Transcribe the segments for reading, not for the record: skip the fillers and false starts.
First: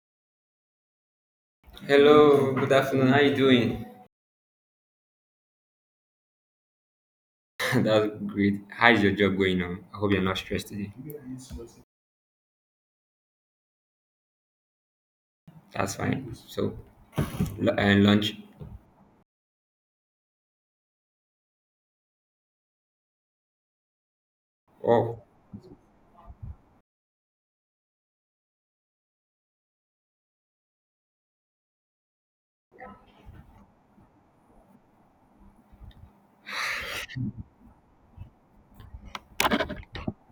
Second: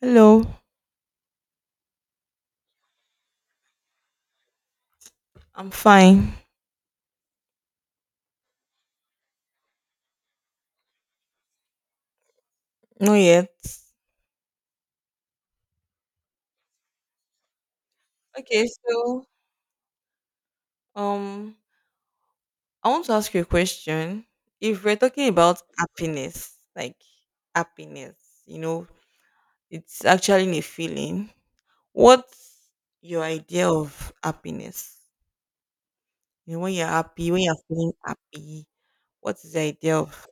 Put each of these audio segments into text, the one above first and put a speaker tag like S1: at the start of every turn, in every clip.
S1: Hello,
S2: Hello, good afternoon. How you doing?
S1: I'm fine.
S2: That's great. How is your job going on? I hope you're not stressed today.
S1: Not yet.
S2: That's fine. So, lunch.
S1: Okay, so um, I want to ask you a question. If we're
S2: Oh,
S1: talking about happiness, like happiness, you know, it's actually a feeling. What's your idea of happiness? You know, when you're happy, when you're feeling happy, what is the idea of?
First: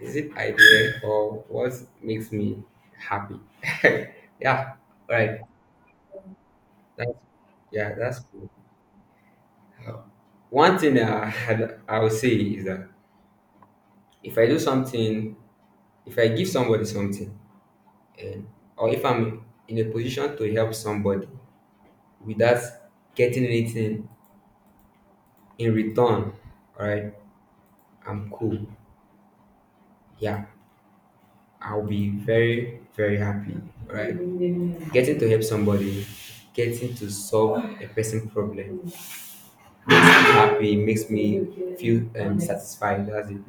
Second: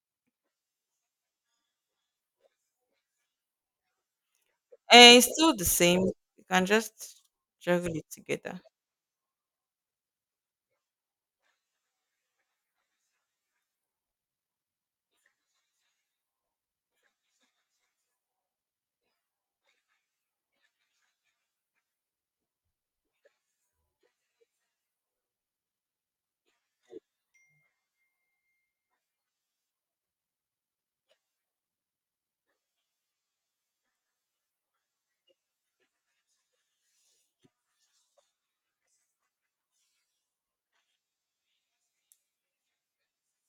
S2: is it idea or what makes me happy? Yeah. All
S1: It's
S2: right.
S1: still the same. You can
S2: That's,
S1: just juggle
S2: yeah,
S1: it
S2: that's cool.
S1: together.
S2: Uh, One thing that I had, I would say is that if I do something, if I give somebody something, and or if I'm in a position to help somebody without getting anything in return, all right, I'm cool. Yeah, I'll be very, very happy. Right? Getting to help somebody, getting to solve a person's problem, happy makes me feel satisfied. That's it.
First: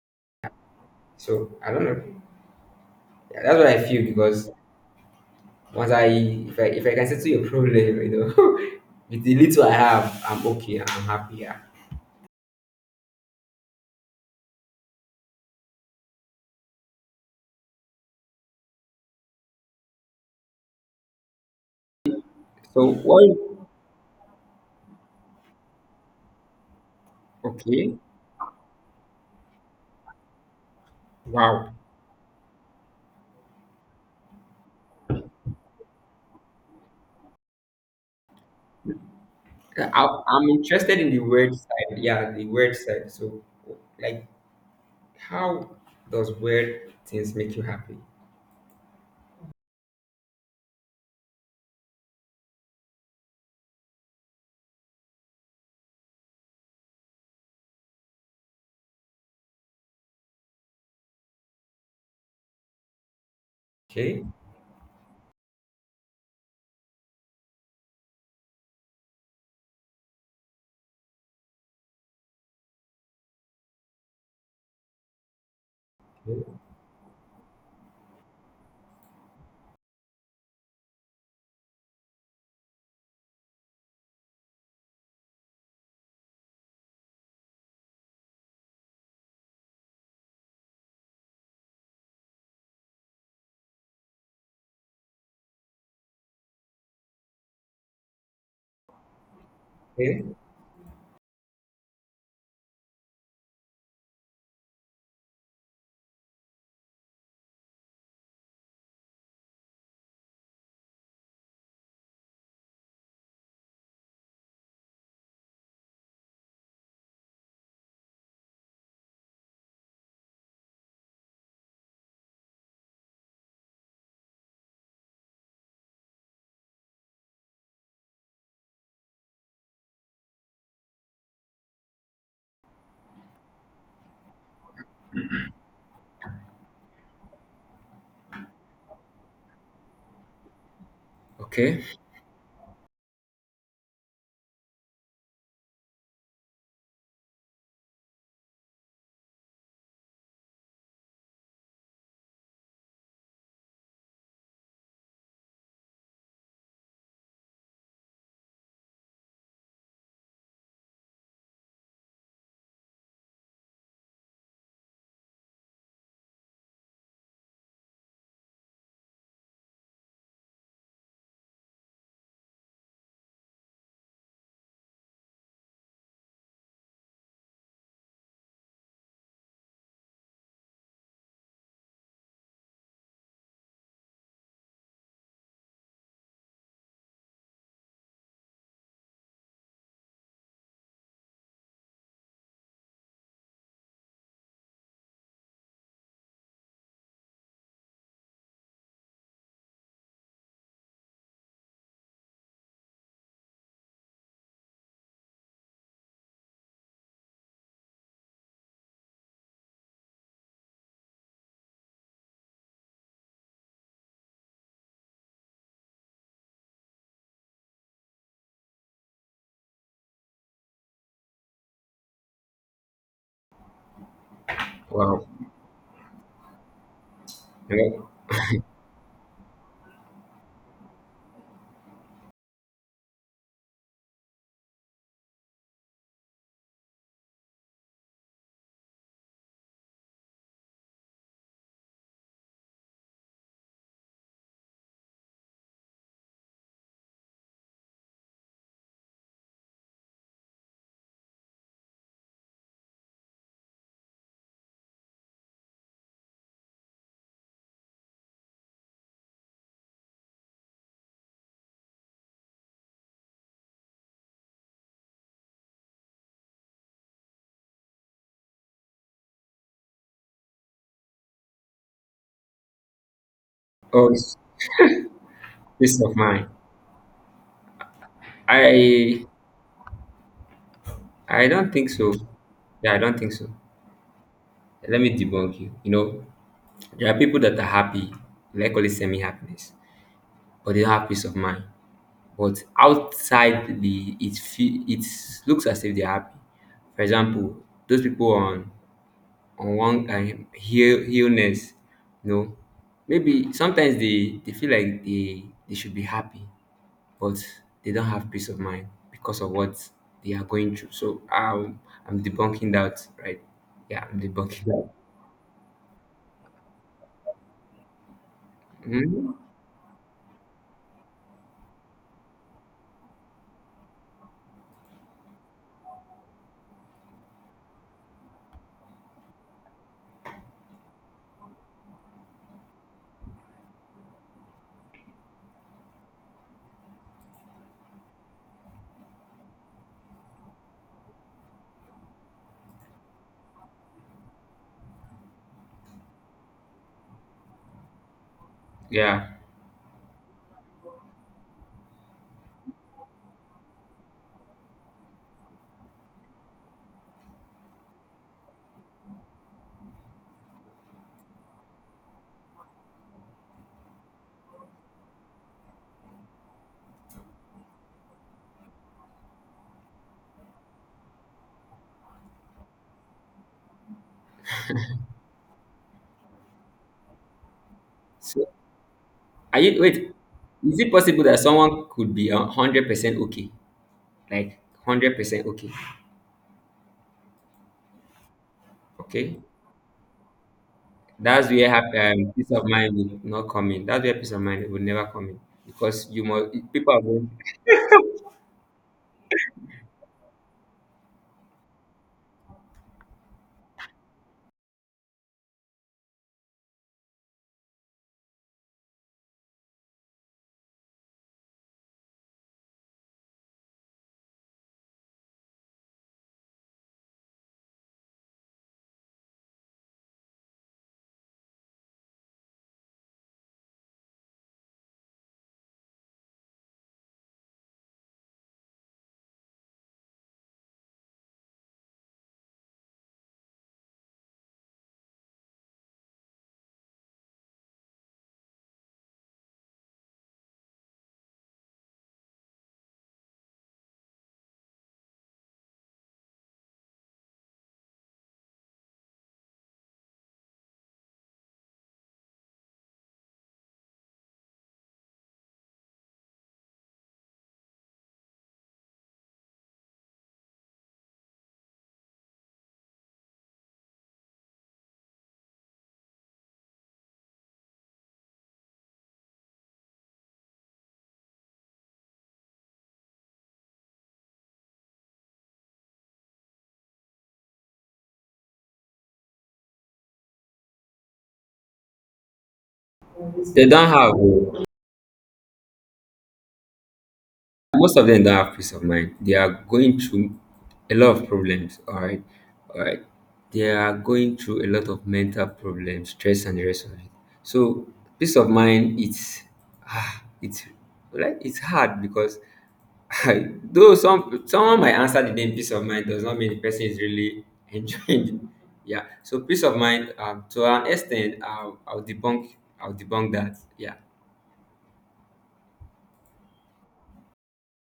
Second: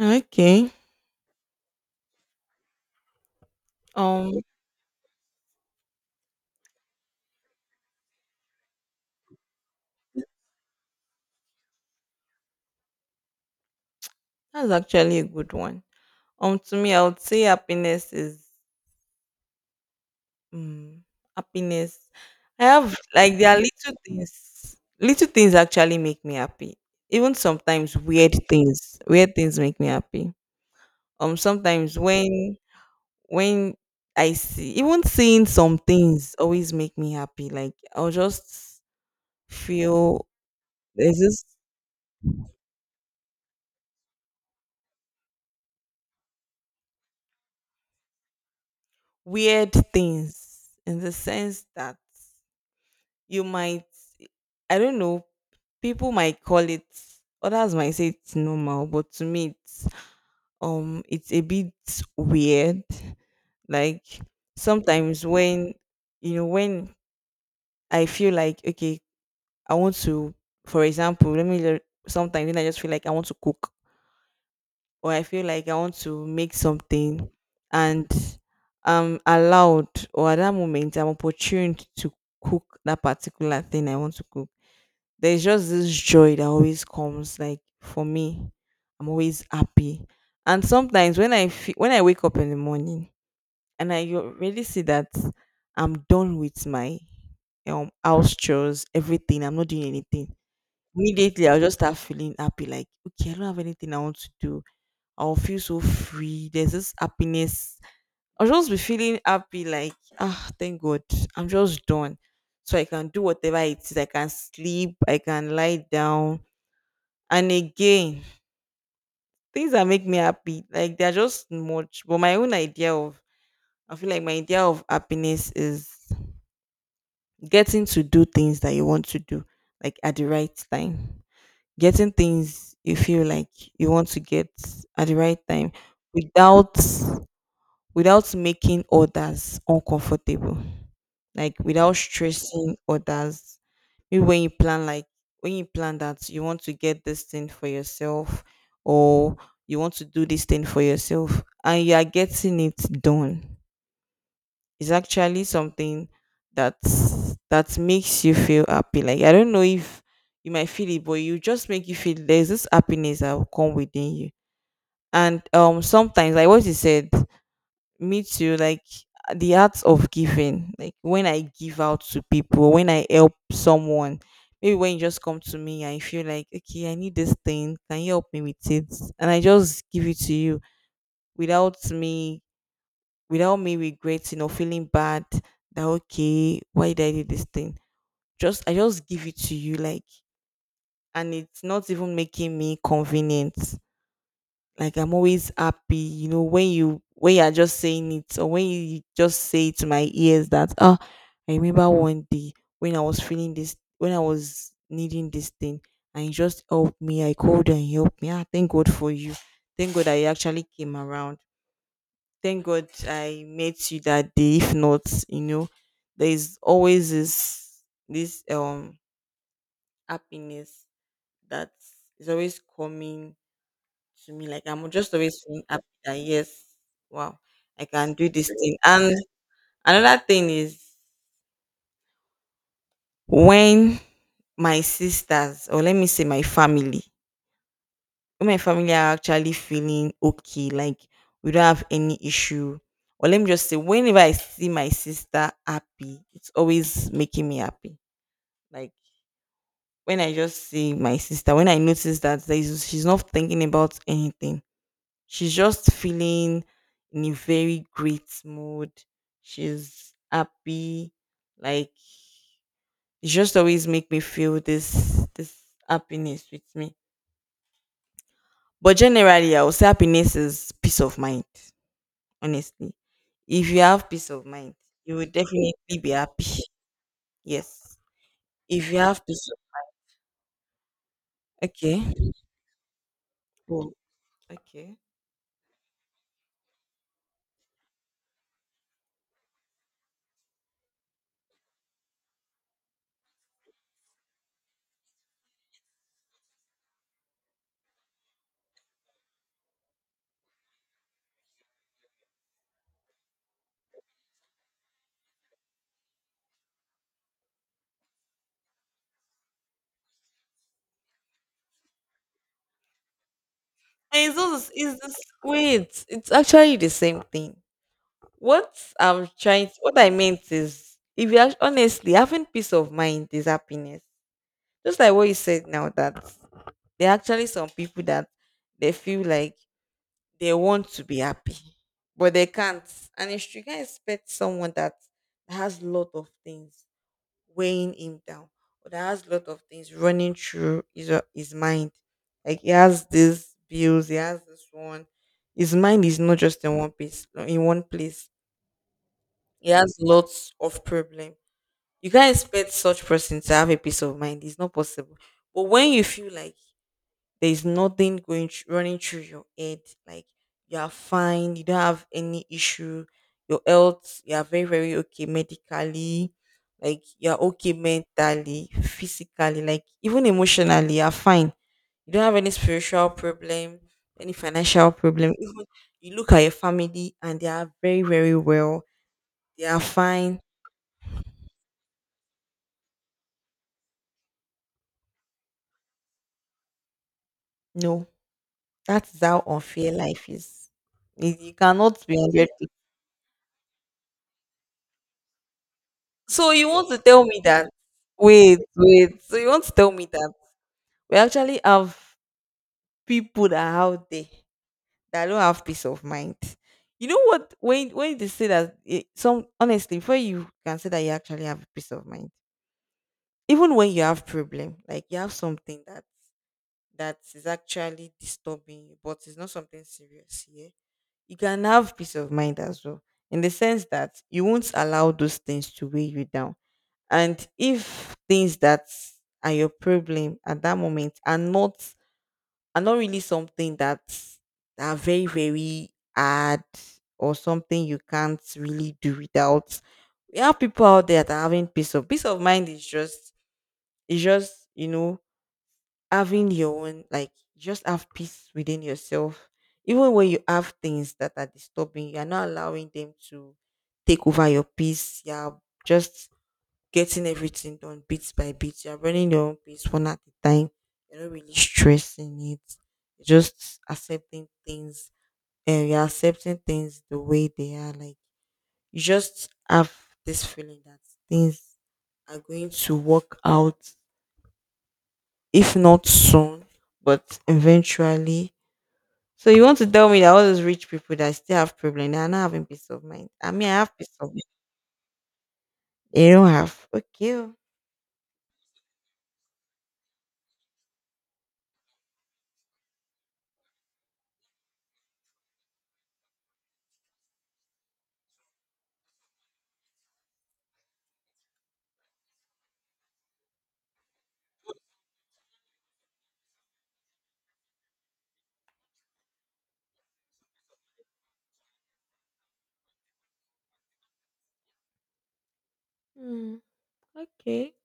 S1: Okay.
S2: So I don't know. Yeah, that's what I feel
S1: Um,
S2: because once I, if I, if I can settle your problem, with the little I have, I'm okay. I'm happy. Yeah.
S1: that's actually a good one. To me, I would say happiness is mm, happiness. I
S2: So
S1: have
S2: what?
S1: like there are little things. Little things actually make me happy. Even sometimes
S2: Okay.
S1: weird things. Weird things make me happy.
S2: Wow.
S1: Sometimes when when I see even seeing some things always make me happy. Like I'll just
S2: I,
S1: feel
S2: I'm interested in
S1: there's
S2: the
S1: this
S2: word side. Yeah, the word side. So, like, how does weird things make you happy?
S1: weird things in the sense that you might I don't know people might call it others might say it's normal but to me it's a bit weird like
S2: Okay,
S1: sometimes when you know when I feel like okay I want to for example sometimes when I just feel like I want to cook or I feel like I want to make something and I'm allowed or at that moment I'm opportuned to cook that particular thing I want to cook there's just this joy that always comes like for me I'm always happy and sometimes when when I wake up in the morning and really see that I'm done with my house chores everything I'm not doing
S2: okay,
S1: anything immediately I'll just start feeling happy like okay I don't have anything I want to do I'll feel so free there's this happiness I'll just be feeling happy like ah thank god I'm just done so I can do whatever it is I can sleep I can lie down and again, things that make me happy, like they're just much. But my own idea of, I feel like my idea of happiness is getting to do things that you want to do, like at the right time. Getting things you feel like you want to get at the right time without making others uncomfortable. Like
S2: okay.
S1: without stressing others. Maybe when you plan like when you plan that you want to get this thing for yourself or you want to do this thing for yourself and you are getting it done. It's actually something that that makes you feel happy. Like I don't know if you might feel it, but you just make you feel there's this happiness that will come within you. And sometimes like what you said, me too like the art of giving like when I give out to people when I help someone maybe when you just come to me and you feel like okay I need this thing can you help me with it and I just give it to you without me regretting or feeling bad that okay why did I do this thing just I just give it to you like and it's not even making me convenient. Like I'm always happy, you know, when you are just saying it or when you just say to my ears that oh I remember one day when I was feeling this when I was needing this thing and you just helped me. I called and you helped me. Ah, thank God for you. Thank God I actually came around. Thank God I met you that day. If not, you know, there is always this happiness that is always coming to me. Like I'm just
S2: Wow.
S1: always feeling happy that yes, wow, I
S2: Hello.
S1: can do this thing. And another thing is when my sisters, or let me say my family, when my family are actually feeling okay, like we don't have any issue. Or let me just say, whenever I see my sister happy, it's always making me happy. Like when I just see my sister, when I notice that there is, she's not thinking about anything, she's just feeling in a very great mood. She's happy. Like it just always make me feel this happiness with me. But generally I would say happiness is peace of mind, honestly. If you
S2: Oh,
S1: have peace
S2: it's
S1: of mind, you will definitely
S2: peace
S1: be
S2: of
S1: happy.
S2: mind.
S1: Yes. If you have
S2: I
S1: peace
S2: I
S1: of
S2: don't think
S1: okay.
S2: so. Yeah, I don't think so.
S1: Cool. Okay.
S2: Let me debunk you. You know, there are people that are happy, like call it semi happiness, but they don't have peace of mind. But outside it looks as if they're happy. For example, those people on one heal illness, you know, maybe sometimes they feel like they should be happy, but they don't have peace of mind because of what they are going through. So I'm debunking that, right? Yeah, I'm
S1: And it's
S2: debunking
S1: also
S2: that.
S1: it's this wait, it's actually the same thing.
S2: Mhm.
S1: What I meant is, if you are honestly having peace of mind is happiness. Just like what you said now, that there are actually some people that they feel like they want to be happy, but they can't. And if you can expect someone that has a lot of things weighing him down, or that has a lot of things running through his mind, like he has these bills, he has this one. His mind is not just in one place,
S2: Yeah,
S1: he has lots of problem. You can't expect such person to have a peace of mind. It's not possible. But when you feel like there is nothing running through your head, like you are fine, you don't have any issue, your health, you are very very okay medically, like you are okay mentally, physically, like even emotionally, you are fine. You don't have any spiritual problem, any financial problem. Even you look at your family and they are very very
S2: so
S1: well.
S2: are
S1: They are
S2: you wait,
S1: fine.
S2: is it possible that someone could be a 100% okay, like 100% okay?
S1: No, that is
S2: Okay,
S1: how unfair life is. You
S2: that's
S1: you
S2: where
S1: cannot be 100.
S2: peace of mind will not come in. That's where peace of mind will never come in because you must
S1: So you want
S2: people
S1: to
S2: are.
S1: tell me that? Wait, wait. So you want to tell me that we actually have people that are out there that don't have peace of mind. You know what? When they say that, eh, some honestly, before you can say that you actually have peace of mind, even when you have problem, like you have something that is actually disturbing you, but it's not something serious. Yeah. You can have peace of mind as well in the sense that you won't allow those things to weigh you down and if things that are your problem at that moment are not really something that are very very hard or something you can't really do without we have people out there that are having peace of mind is just you know having your own like just have peace within yourself even when you have things that are disturbing you are not allowing them to take over your peace you are just getting everything done bit by bit you are running your own pace one at a time you're not really stressing it you're just accepting things and you're accepting things the way they are like you just have this feeling that things are going to work out if not soon, but eventually. So you want to tell me that all those rich people that still have problem, they are not having peace of mind. I
S2: They
S1: mean, I
S2: don't
S1: have peace
S2: have,
S1: of mind. They don't have. Okay. Oh.
S2: most of them don't have peace of mind. They are going through a lot of problems, all right? All right. They are going through a lot of mental problems, stress, and the rest of it. So, peace of mind, it's, ah, it's like, it's hard because though someone might answer the name peace of mind does not mean the person is really enjoying it. Yeah. So peace of mind, to an extent, I'll debunk that. Yeah.
S1: Hmm, okay.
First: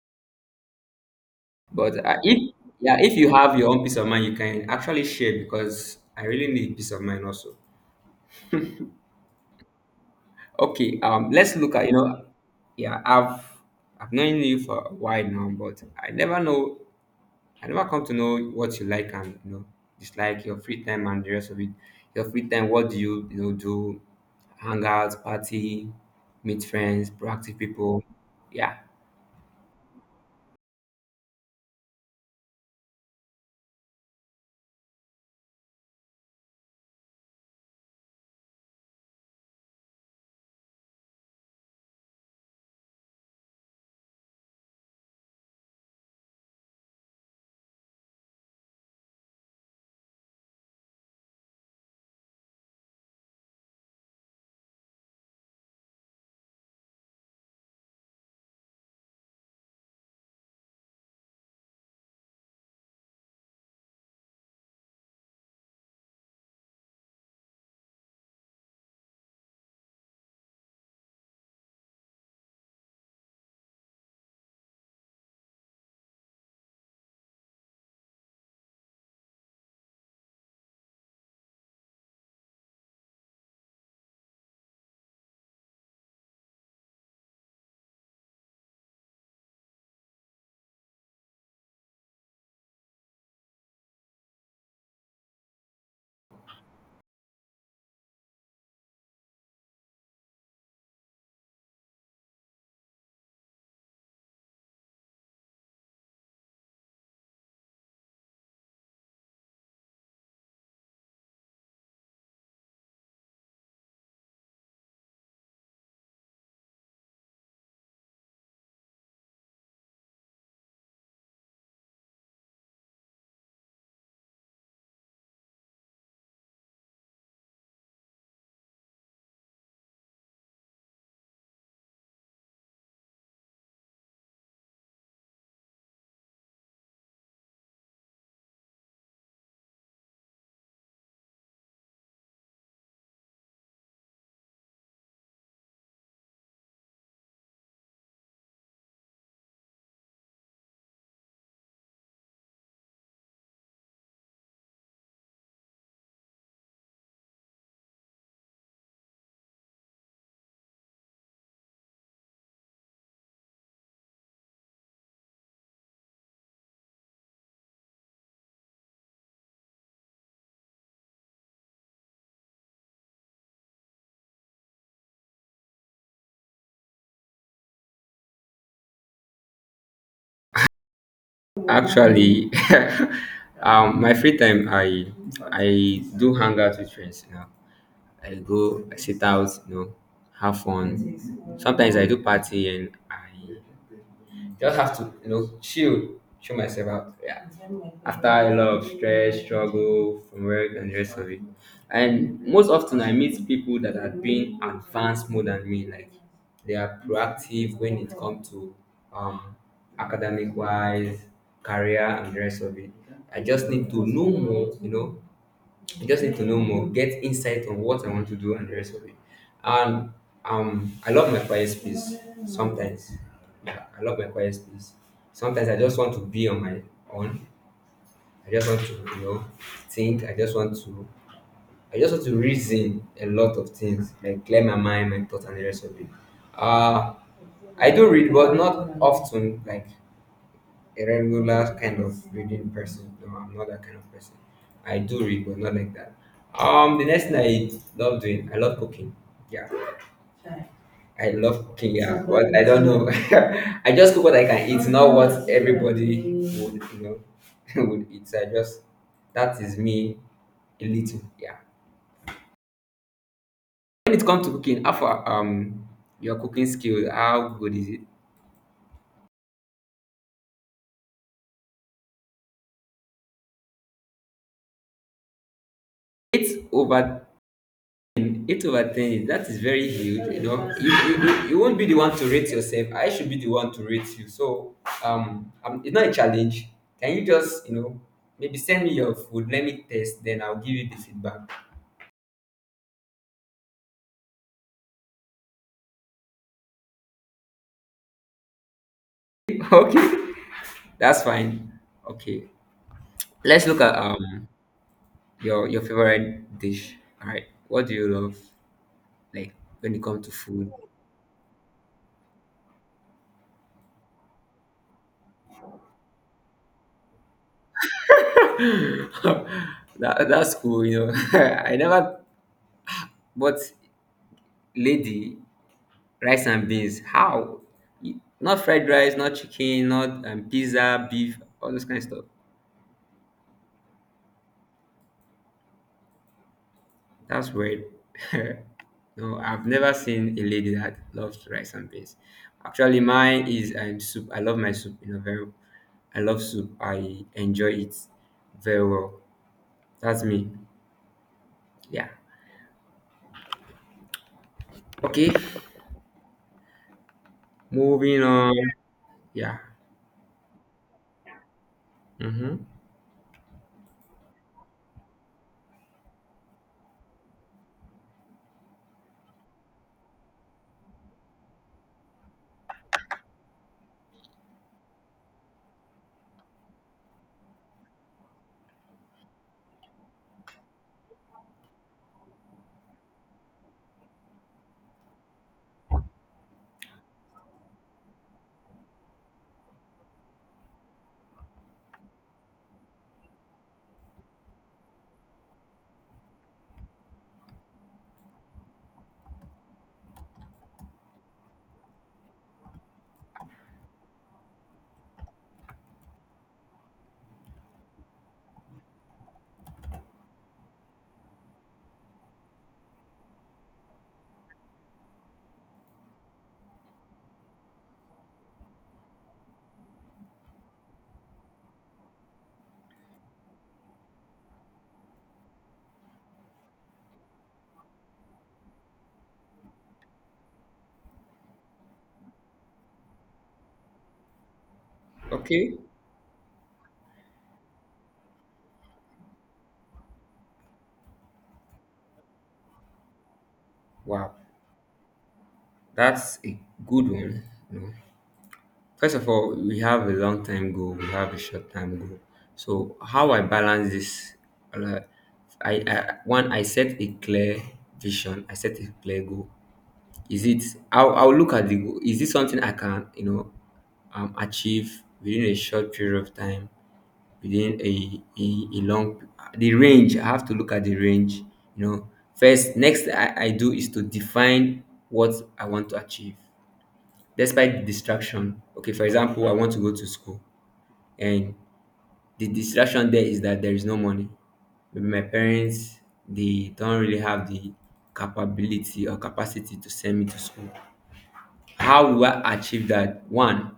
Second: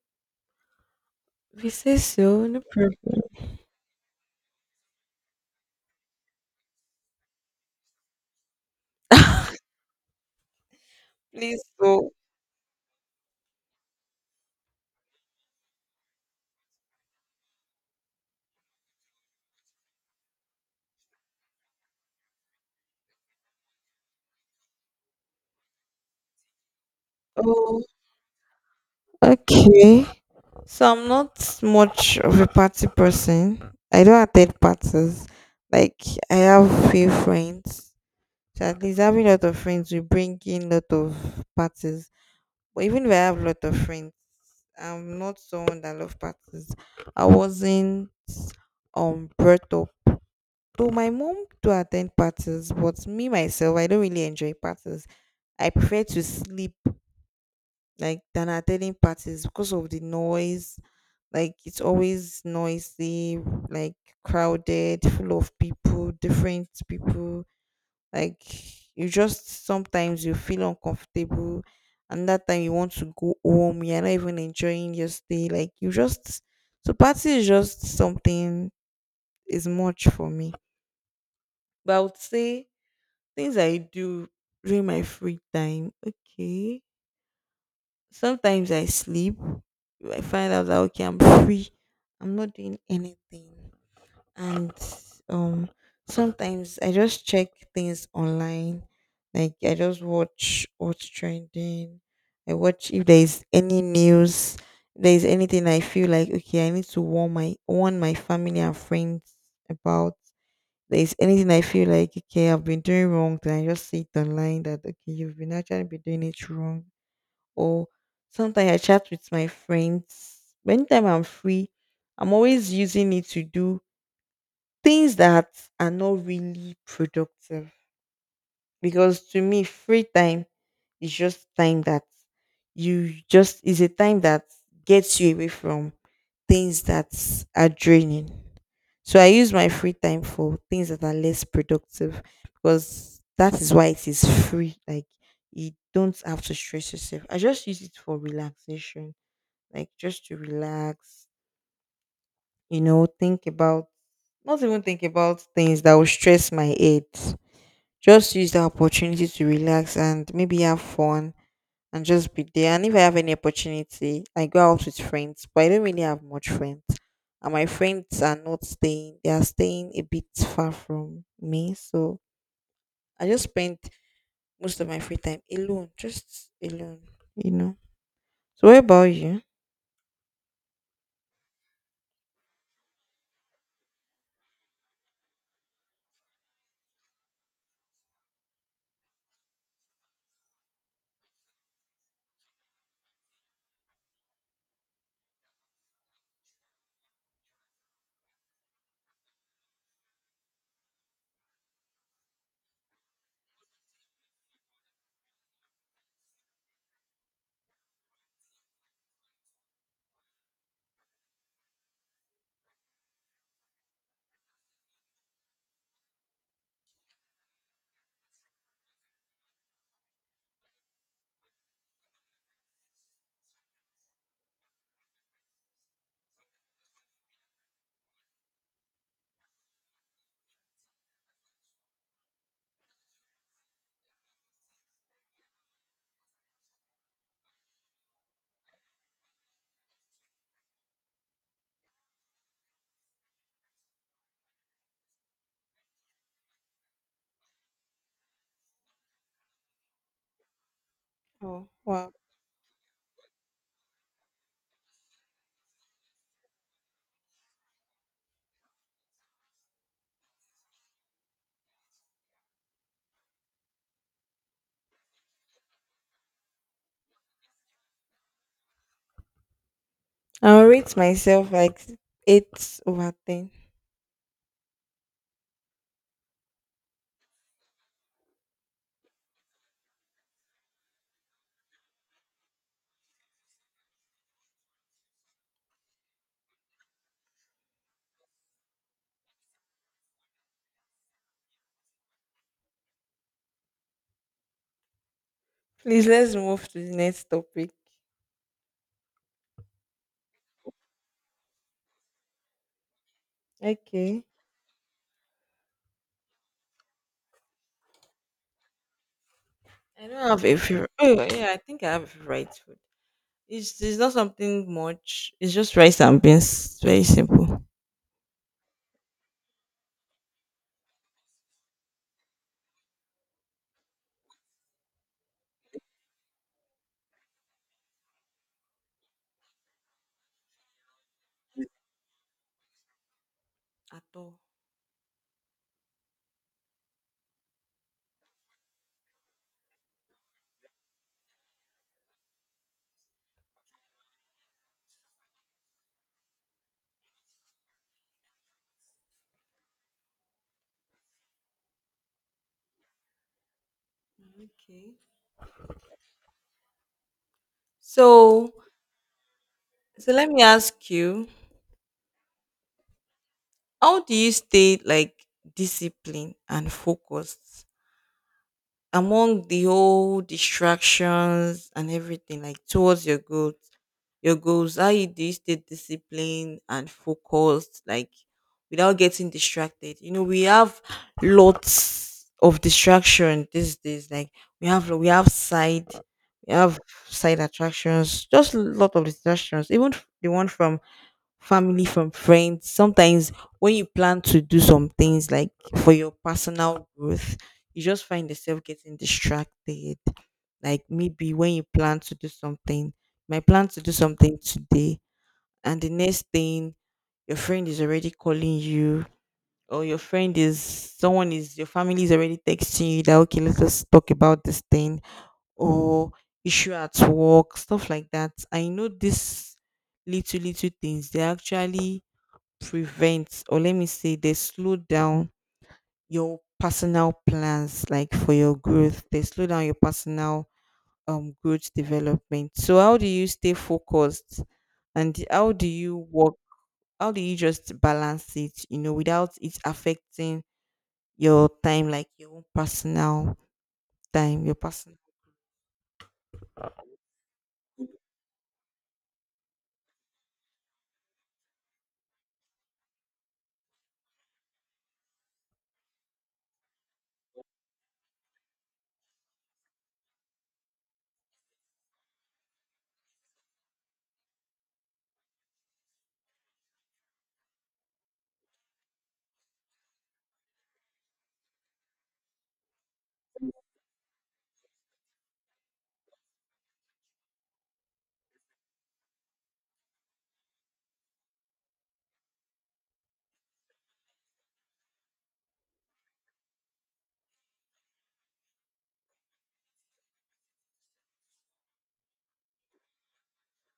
S1: We say
S2: But uh,
S1: so.
S2: if
S1: No
S2: yeah, if
S1: problem.
S2: you have your own peace of mind, you can actually share because I really need peace of mind also. Okay, let's
S1: Please
S2: look at, you
S1: go.
S2: know, yeah, I've known you for a while now, but I never come to know what you like and, you know, dislike your free time and the rest of it. Your free time, what do you, you know, do? Hangouts, party, meet friends, proactive
S1: Oh,
S2: people. Yeah,
S1: okay. So I'm not much of a party person. I don't attend parties. Like I have few friends. So at least having a lot of friends will bring in lot of parties. But even if I have a lot of friends, I'm not someone that love parties. I wasn't brought up. Though my mom do attend parties, but me myself, I don't really enjoy parties. I prefer to sleep like than attending parties because of the noise. Like it's always noisy, like crowded, full of people, different people. Like you just sometimes you feel uncomfortable, and that time you want to go home. You're not even enjoying your stay. Like you just so party is just something is much for me. But I would say things I do during my free time. Okay, sometimes I sleep. I find out that okay, I'm free. I'm not doing anything. And um sometimes I just check things online like I just watch what's trending I watch if there's any news if there's anything I feel like okay I need to warn my family and friends about there's anything I feel like okay I've been doing wrong then I just see it online that okay you've been actually been doing it wrong or sometimes I chat with my friends anytime I'm free I'm always using it to do things that are not really productive because to me free time is just time that you just is a time that gets you away from things that are draining so I use my free time for things that are less productive because that is why it is free like you don't have to stress yourself I just use it for relaxation like just to relax you know, think about, not even think about things that will stress my head. Just use the opportunity to relax and maybe have fun and just be there. And if I have any opportunity, I go out with friends, but I don't really have much friends. And my friends are not staying, they are staying a bit far from me. So I just spend most of my free time alone, just alone, you know. So, what about you?
S2: actually, my free time, I do hang out with friends. You know, I go, I sit out, you know, have fun. Sometimes I do party and I just have to, you know, chill myself out. Yeah. After a lot of stress, struggle from work and the rest of it. And most often I meet people that have been advanced more than me. Like they are proactive when it comes to um academic wise, career and the rest of it. I just need to know more, you know, I just need to know more, get insight on what I want to do and the rest of it. And I love my quiet space sometimes. Yeah, I love my quiet space. Sometimes I just want to be on my own. I just want to, you know, think. I just want to reason a lot of things, like clear my mind, my thoughts, and the rest of it. Uh, I do read, but not often. Like a regular kind of reading person. No, I'm not that kind of person. I do read, but not like that. The next thing I love doing, I love cooking. Yeah, I love
S1: Oh,
S2: cooking.
S1: wow.
S2: Yeah, but I don't know. I just cook what I can eat, not what everybody would, you know, would eat. So I just that is me a little. Yeah. When it comes to cooking, how far your cooking skill, how good is it?
S1: I'll rate myself like 8 over 10.
S2: It's over eight over ten is that is very huge. You know, you you won't be the one to rate yourself. I should be the one to rate you. So it's not a challenge. Can you just, you know, maybe send me your food? Let me test. Then I'll give you the feedback.
S1: Please let's move to the next topic.
S2: Okay, that's fine. Okay, let's look at
S1: Okay.
S2: your favorite dish. All right, what do you love like when it
S1: I don't
S2: comes to
S1: have a
S2: food?
S1: favorite. Oh yeah, I think I have a favorite food. It's not something much. It's just rice and beans. It's very simple.
S2: That's cool. You know, I never bought lady. Rice and beans how you- not fried rice, not chicken, not pizza, beef, all those kind of stuff?
S1: At all.
S2: That's weird. No, I've never seen a lady that loves rice and beans. Actually mine is soup. I love my soup, you know, very I love soup. I enjoy it very well. That's me. Yeah.
S1: Okay.
S2: Okay, moving
S1: So
S2: on. Yeah.
S1: so let me ask you,
S2: Mm-hmm.
S1: how do you stay, like, disciplined and focused among the whole distractions and everything, like towards your goals, your goals, how you do you stay disciplined and focused, like without getting distracted? You know, we have lots of distraction these days, like we have we have side we have side attractions, just a lot of distractions, even the one from family, from friends, sometimes, when you plan to do some things like for your personal growth, you just find yourself getting distracted. Like maybe when you plan to do something, my plan to do something today, and the next thing, your friend is already calling you, or your friend is someone is your family is already texting you that, okay, let us talk about this thing, or issue at work, stuff like that. I know these little little things, they actually prevent, or let me say they slow down your personal plans, like for your growth, they slow down your personal growth development. So how do you stay focused, and
S2: Okay,
S1: how do you just balance it, you know, without it affecting your time, like your own personal
S2: wow,
S1: time, your personal
S2: that's a good one. No. First of all, we have a long time goal, we have a short time goal. So how I balance this, like, I set a clear vision, I set a clear goal. Is it I'll look at the goal. Is this something I can, you know, achieve within a short period of time, within a long the range. I have to look at the range. You know, first next I do is to define what I want to achieve despite the distraction. Okay, for example, I want to go to school, and the distraction there is that there is no money. Maybe my parents, they don't really have the capability or capacity to send me to school. How do I achieve that? One,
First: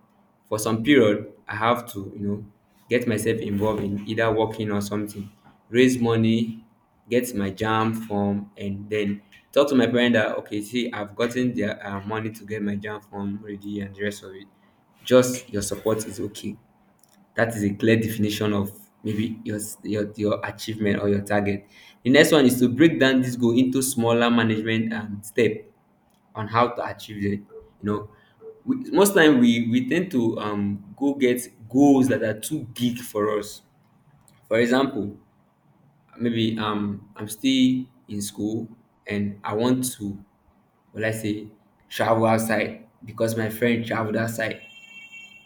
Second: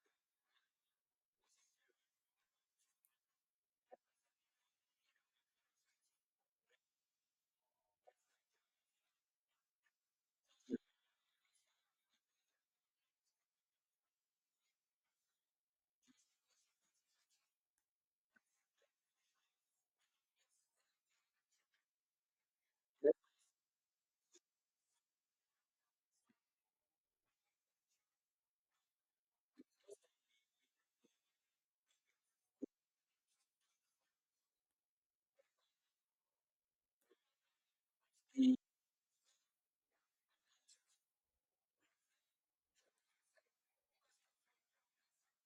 S2: for some period, I have to, you know, get myself involved in either working or something, raise money, get my jam form, and then talk to my parent that okay, see, I've gotten the money to get my jam form ready and the rest of it. Just your support is okay. That is a clear definition of maybe your achievement or your target. The next one is to break down this goal into smaller management step on how to achieve it, you know, we, most time we tend to go get goals that are too big for us. For example, maybe I'm still in school and I want to, will I say, travel outside because my friend traveled outside,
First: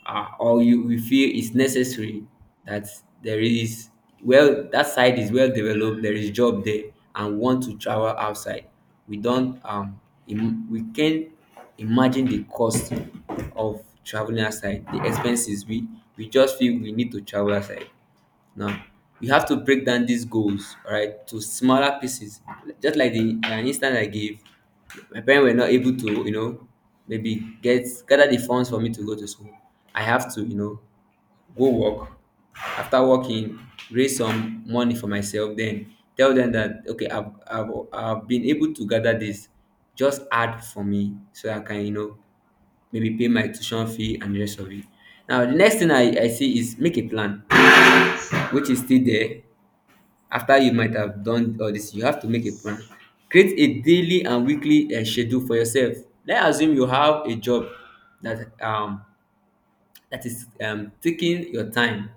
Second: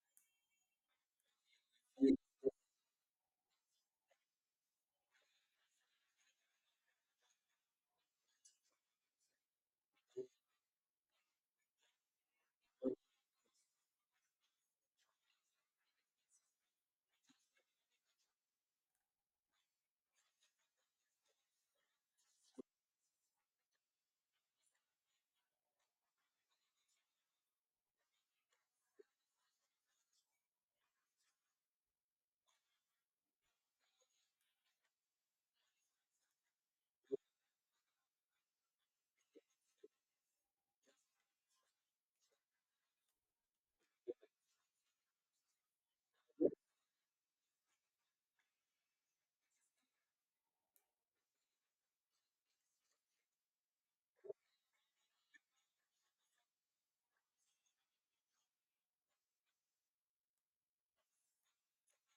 S2: or you, we feel it's necessary that there is well that side is well developed, there is job there, and want to travel outside. We don't we can imagine the cost of traveling outside, the expenses. We just feel we need to travel outside. Now we have to break down these goals, all right, to smaller pieces. Just like the an instance I gave, my parents were not able to, you know, maybe get gather the funds for me to go to school. I have to, you know, go work. After working, raise some money for myself, then tell them that okay, I've been able to gather this. Just add for me so I can, you know, maybe pay my tuition fee and the rest of it. Now the next thing I see is make a plan, which is still there. After you might have done all this, you have to make a plan, create a daily and weekly schedule for yourself. Let's assume you have a job that um that is taking your time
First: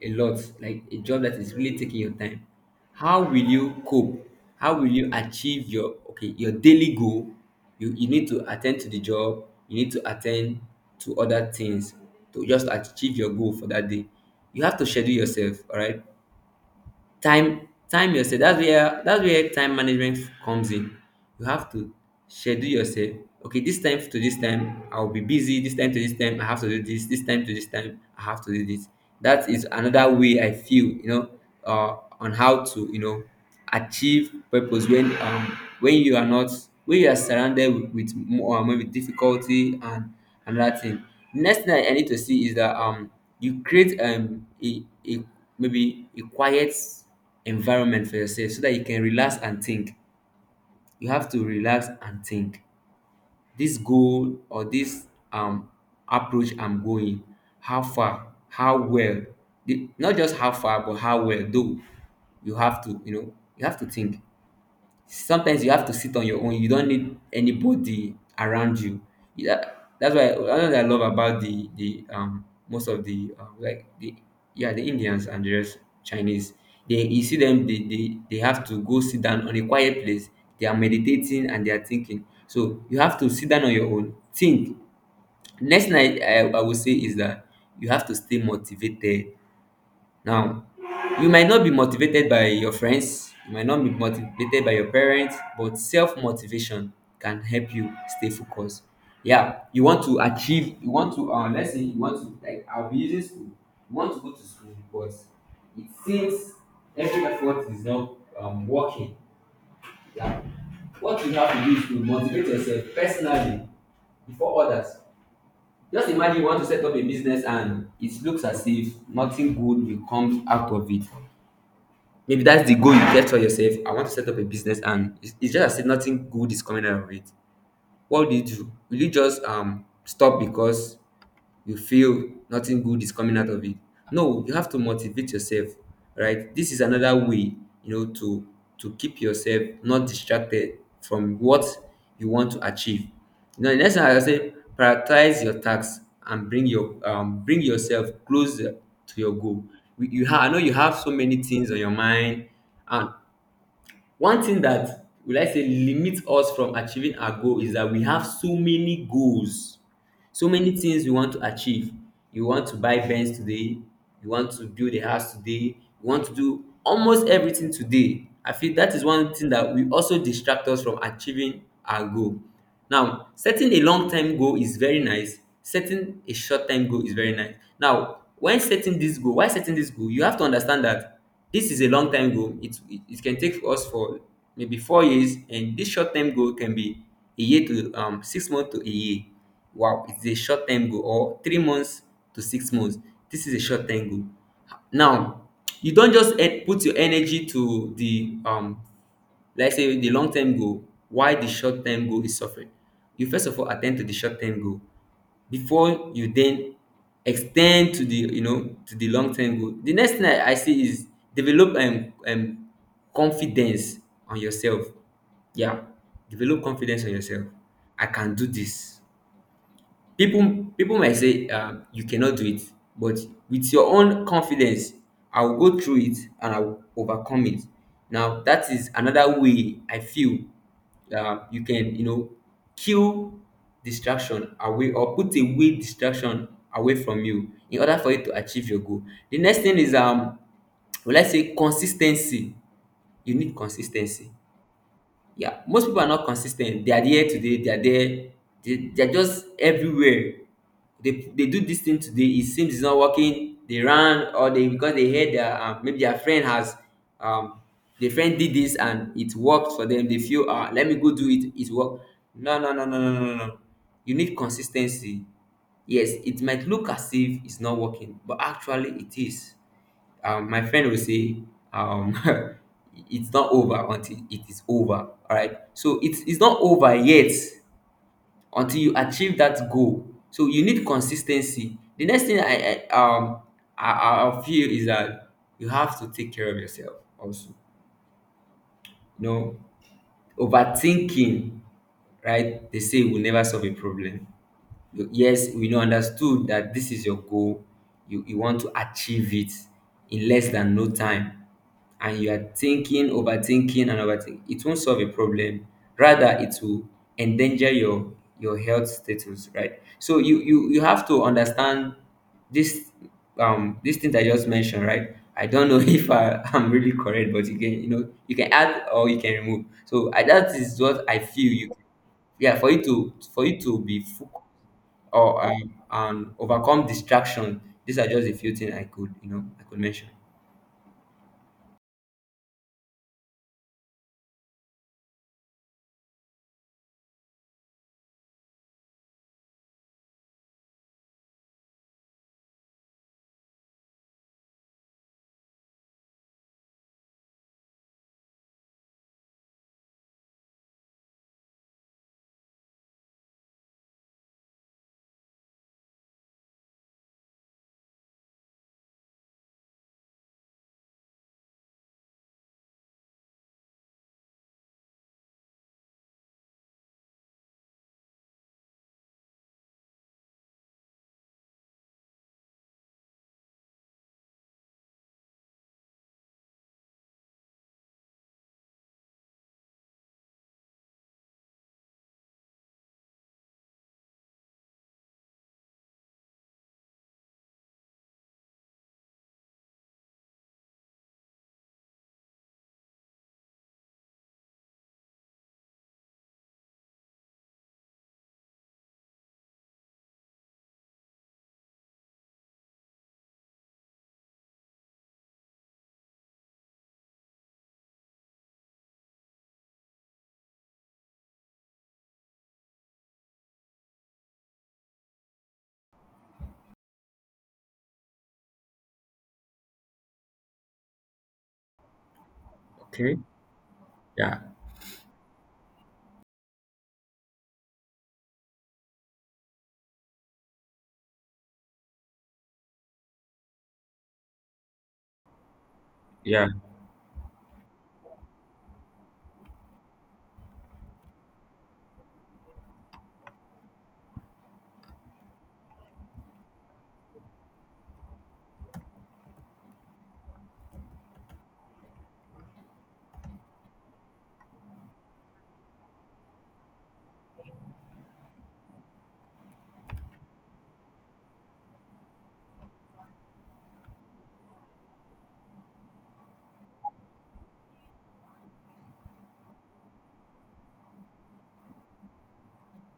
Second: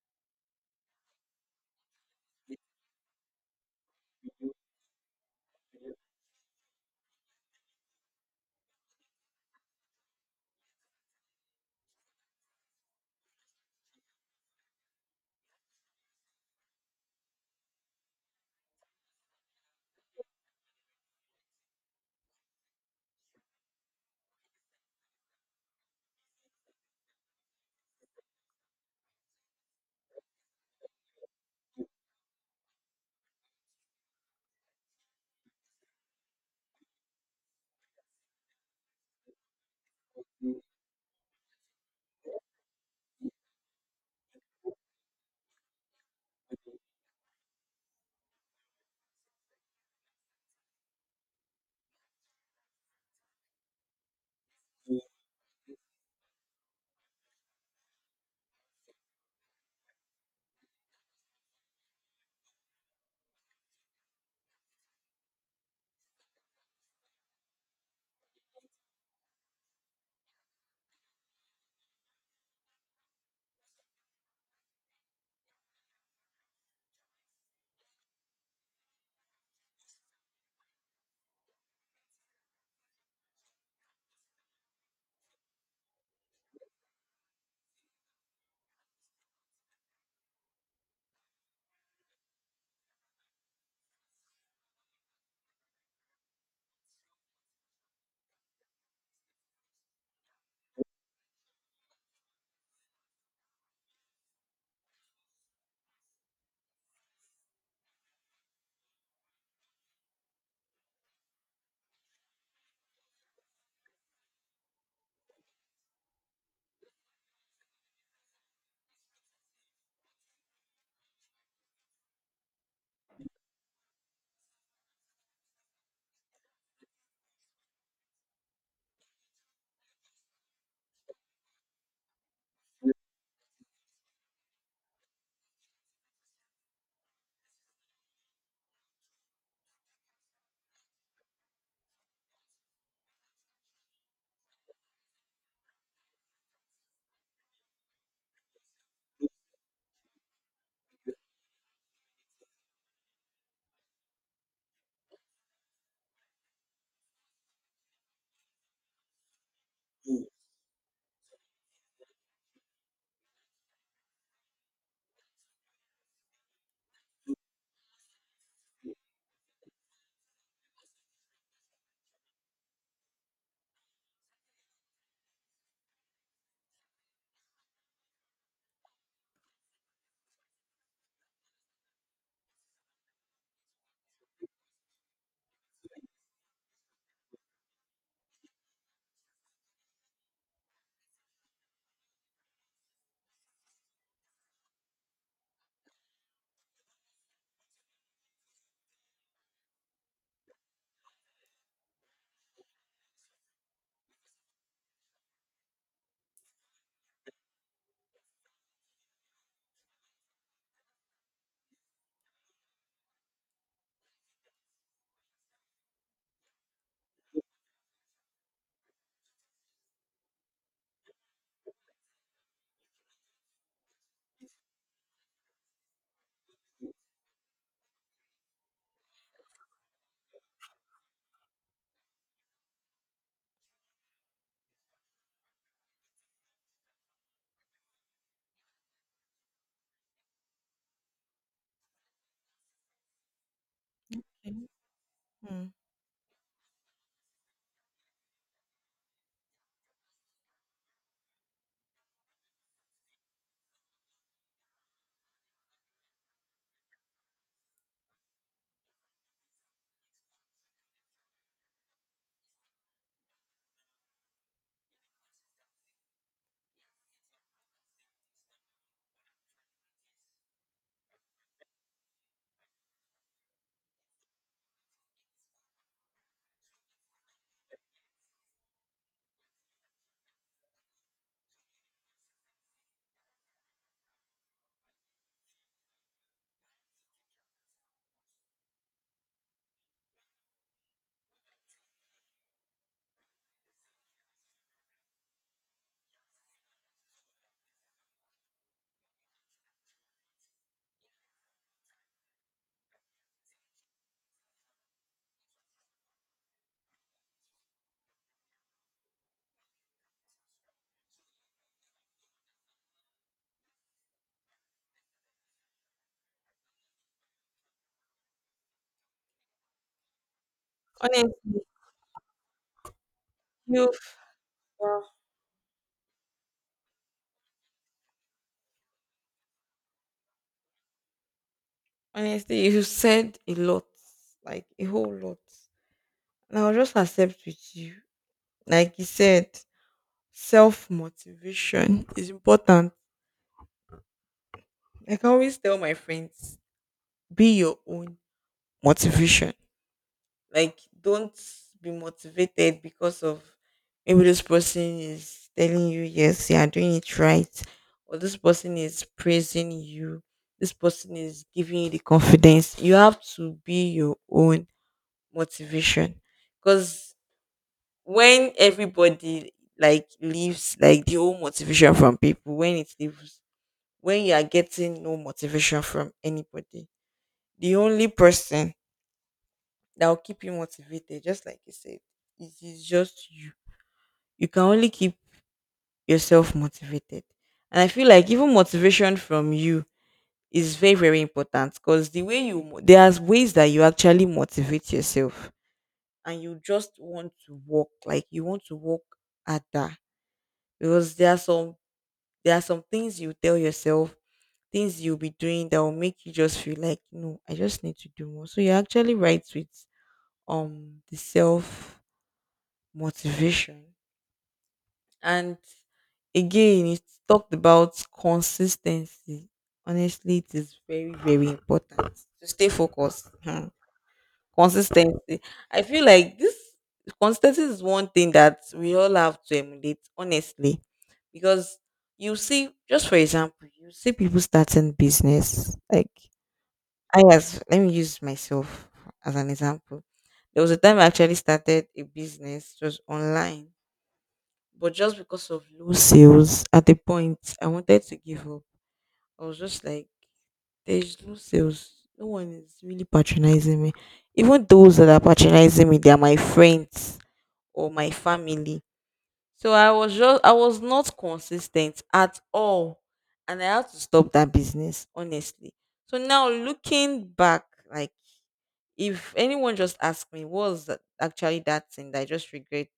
S2: a lot, like a job that is really taking your time. How will you cope? How will you achieve your, okay, your daily goal? You need to attend to the job, you need to attend to other things, to just achieve your goal for that day. You have to schedule yourself, all right? Time yourself. That's where time management comes in. You have to schedule yourself. Okay, this time to this time I'll be busy, this time to this time I have to do this, this time to this time I have to do this. That is another way I feel, you know, on how to, you know, achieve purpose when you are not when you are surrounded with more maybe difficulty. And another thing, next thing I need to see is that you create a maybe a quiet environment for yourself so that you can relax and think. You have to relax and think this goal, or this um approach I'm going, how far, how well, not just how far but how well though. You have to, you know, you have to think. Sometimes you have to sit on your own. You don't need anybody around you. Yeah, that's why another thing I love about the most of the like the, yeah, the Indians and the rest, Chinese. They, you see them, they have to go sit down on a quiet place. They are meditating and they are thinking. So you have to sit down on your own. Think. Next thing I will say is that you have to stay motivated. Now, you might not be motivated by your friends, you might not be motivated by your parents, but self-motivation can help you stay focused. Yeah, you want to achieve, you want to let's say you want to, like, I'll be using school, you want to go to school, but it seems every effort is not working. Yeah, what you have to do is to motivate yourself personally before others. Just imagine you want to set up a business and it looks as if nothing good will come out of it. Maybe that's the goal you get for yourself. I want to set up a business, and it's just as if nothing good is coming out of it. What would you do? Will you just stop because you feel nothing good is coming out of it? No, you have to motivate yourself, right? This is another way, you know, to keep yourself not distracted from what you want to achieve. Now, the next one I say, prioritize your tasks and bring your bring yourself closer to your goal. You I know you have so many things on your mind, and one thing that, will I say, limit us from achieving our goal is that we have so many goals, so many things we want to achieve. You want to buy Benz today, you want to build a house today, you want to do almost everything today. I feel that is one thing that will also distract us from achieving our goal. Now, setting a long time goal is very nice. Setting a short time goal is very nice. Now, when setting this goal, why setting this goal? You have to understand that this is a long time goal. It can take us for maybe 4 years, and this short term goal can be a year to 6 months to a year. Wow, it's a short term goal, or 3 months to 6 months. This is a short term goal. Now, you don't just put your energy to the let's say the long term goal. Why the short term goal is suffering? You first of all attend to the short term goal before you then extend to the, you know, to the long term goal. The next thing I say is develop confidence on yourself. Yeah, develop confidence on yourself. I can do this. People might say you cannot do it, but with your own confidence, I will go through it and I will overcome it. Now that is another way I feel you can, you know, kill distraction away, or put away distraction away from you in order for you to achieve your goal. The next thing is will I say consistency. You need consistency.
S1: time?
S2: Yeah,
S1: Mhm.
S2: most people are not consistent. They are there today. They are there. They are just everywhere. They do this thing today. It seems it's not working. They ran, or they, because they heard their maybe their friend has um their friend did this and it worked for them. They feel, ah, let me go do it. It worked. No, no, no, no, no, no, no, no. You need consistency. Yes, it might look as if it's not working, but actually it is. My friend will say um, it's not over until it is over. All right, so it's not over yet until you achieve that goal. So you need consistency. The next thing I feel is that you have to take care of yourself also, you know. Overthinking, right, they say will never solve a problem. Yes, we know, understood that this is your goal, you want to achieve it in less than no time, and you are thinking, overthinking, and overthinking, it won't solve a problem. Rather, it will endanger your health status, right? So you have to understand this this thing that I just mentioned, right? I don't know if I am really correct, but you can, you know, you can add or you can remove. So I, that is what I feel.
S1: honestly
S2: You, yeah, for you to, for you to
S1: you
S2: be
S1: uh,
S2: or overcome distraction. These are just a few things I could, you know, I could mention.
S1: honestly, you said a lot, like a whole lot, and I'll just accept with you. Like you said, self motivation is important. Like, I can always tell my friends, be your own motivation. Like, don't be motivated because, of maybe this person is telling you, yes, you are doing it right, or this person is praising you, this person is giving you the confidence. You have to be your own motivation. Because when everybody, like, leaves, like the whole motivation from people, when it leaves, when you are getting no motivation from anybody, the only person that will keep you motivated, just like you said, is just you. You can only keep yourself motivated. And I feel like even motivation from you is very, very important, because the way there are ways that you actually motivate yourself, and you just want to walk, like you want to walk at that, because there are some, things you tell yourself, things you'll be doing that will make you just feel like, no, I just need to do more. So you're actually right with the self motivation. And again, it's talked about consistency. Honestly, it is very, very important to stay
S2: Okay.
S1: focused. Hmm.
S2: Yeah.
S1: Consistency, I feel like this consistency is one thing that we all have to emulate, honestly. Because you see, just for example, you see people starting business, like
S2: Yeah.
S1: I as let me use myself as an example. There was a time I actually started a business just online, but just because of low sales at the point I wanted to give up. I was just like, there's low sales. No one is really patronizing me. Even those that are patronizing me, they are my friends or my family. So I was not consistent at all. And I had to stop that business, honestly. So now, looking back, like, if anyone just asks me what was actually that thing that I just regret,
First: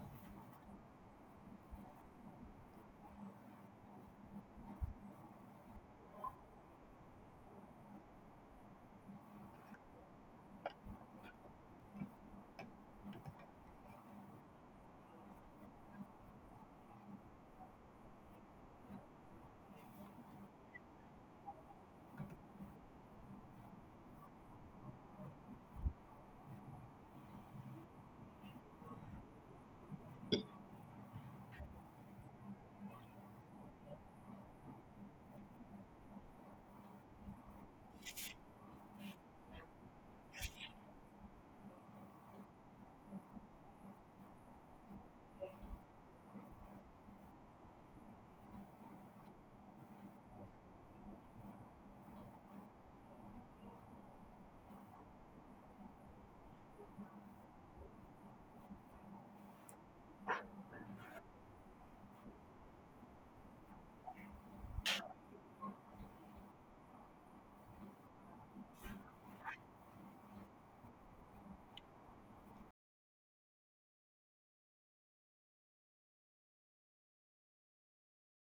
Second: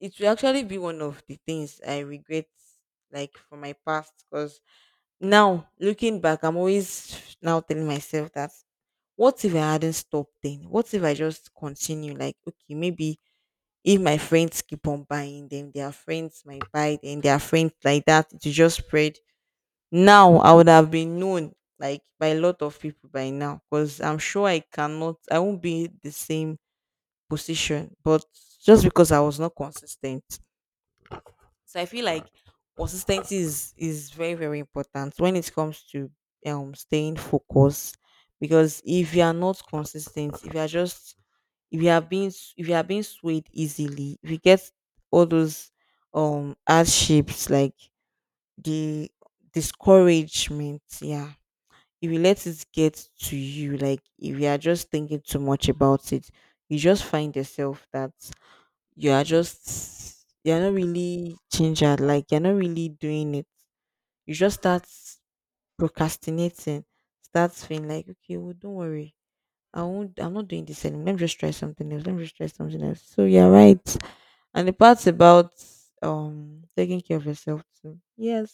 S1: it will actually be one of the things I regret, like from my past. Because now, looking back, I'm always now telling myself that, what if I hadn't stopped then? What if I just continue? Like, okay, maybe if my friends keep on buying them, their friends might buy them, their friends like that, it will just spread. Now I would have been known like by a lot of people by now, because I'm sure I won't be the same position, but just because I was not consistent. So I feel like consistency is very, very important when it comes to staying focused. Because if you are not consistent, if you are being s- if you are being swayed easily, if you get all those hardships, like the discouragement, yeah. If you let it get to you, like if you are just thinking too much about it, you just find yourself that you are just you're not really gingered, like you're not really doing it. You just start procrastinating, start feeling like, okay, well, don't worry. I'm not doing this anymore. Let me just try something else. Let me just try something else. So you're right. And the part about taking care of yourself too. Yes,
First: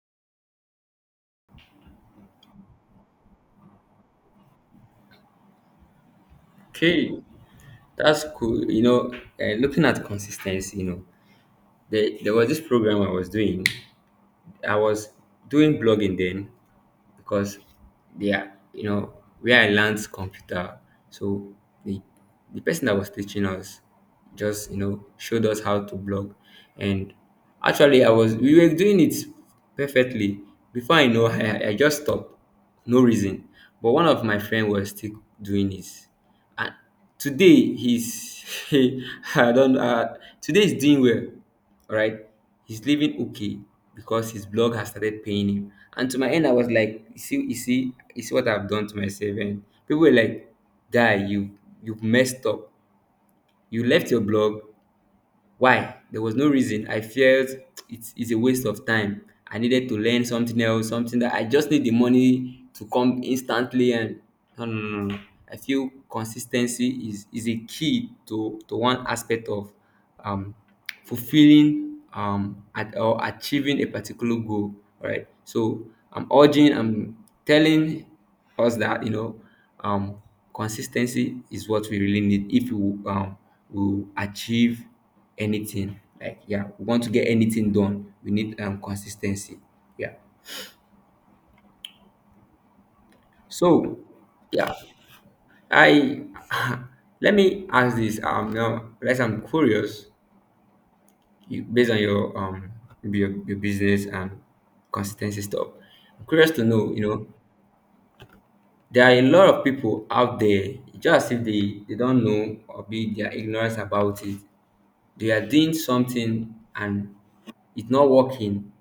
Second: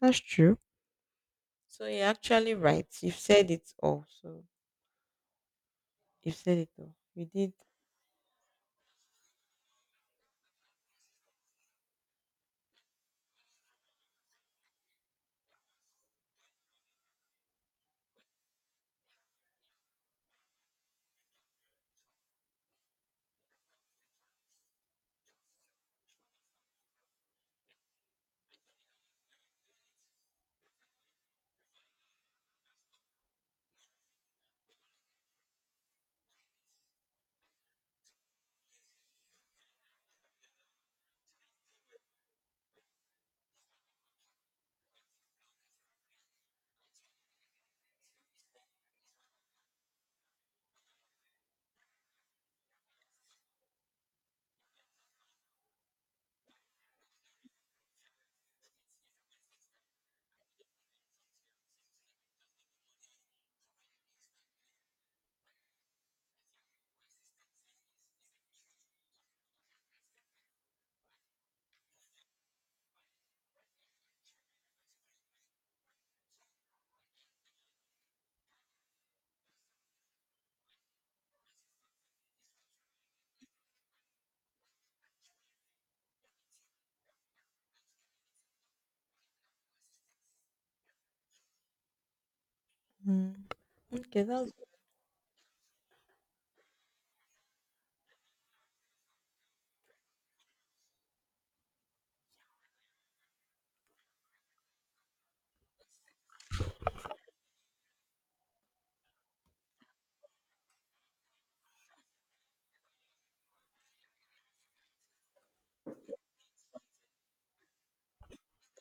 S1: that's true. So you're actually right. You've said it all. So you've said it all.
S2: Okay.
S1: You did.
S2: That's cool. You know, looking at consistency, you know, there was this program I was doing. I was doing blogging then because they are, you know, where I learned computer. So the the person that was teaching us just, you know, showed us how to blog. And actually, I was we were doing it perfectly. Before I know, I just stopped, no reason. But one of my friend was still doing it. And today he's I don't today he's doing well. All right, he's living okay because his blog has started paying him. And to my end, I was like, you see, you see, you see what I've done to myself. And people were like, guy, you messed up. You left your blog, why? There was no reason. I felt it's a waste of time. I needed to learn something else, something that I just need the money to come instantly. And no, no, no, no. I feel consistency is a key to one aspect of um, fulfilling or achieving a particular goal. All right. So I'm urging, I'm telling us that, you know, um, consistency is what we really need if we um, will achieve anything. Like, yeah, we want to get anything done. We need consistency. Yeah.
S1: Mm.
S2: So
S1: Okay, that's
S2: yeah, I let me ask this. Now, unless I'm curious, you, based on your your business and consistency stuff, I'm curious to know. You know, there are a lot of people out there, just if they don't know or be their ignorance about it. They are doing something and it's not working,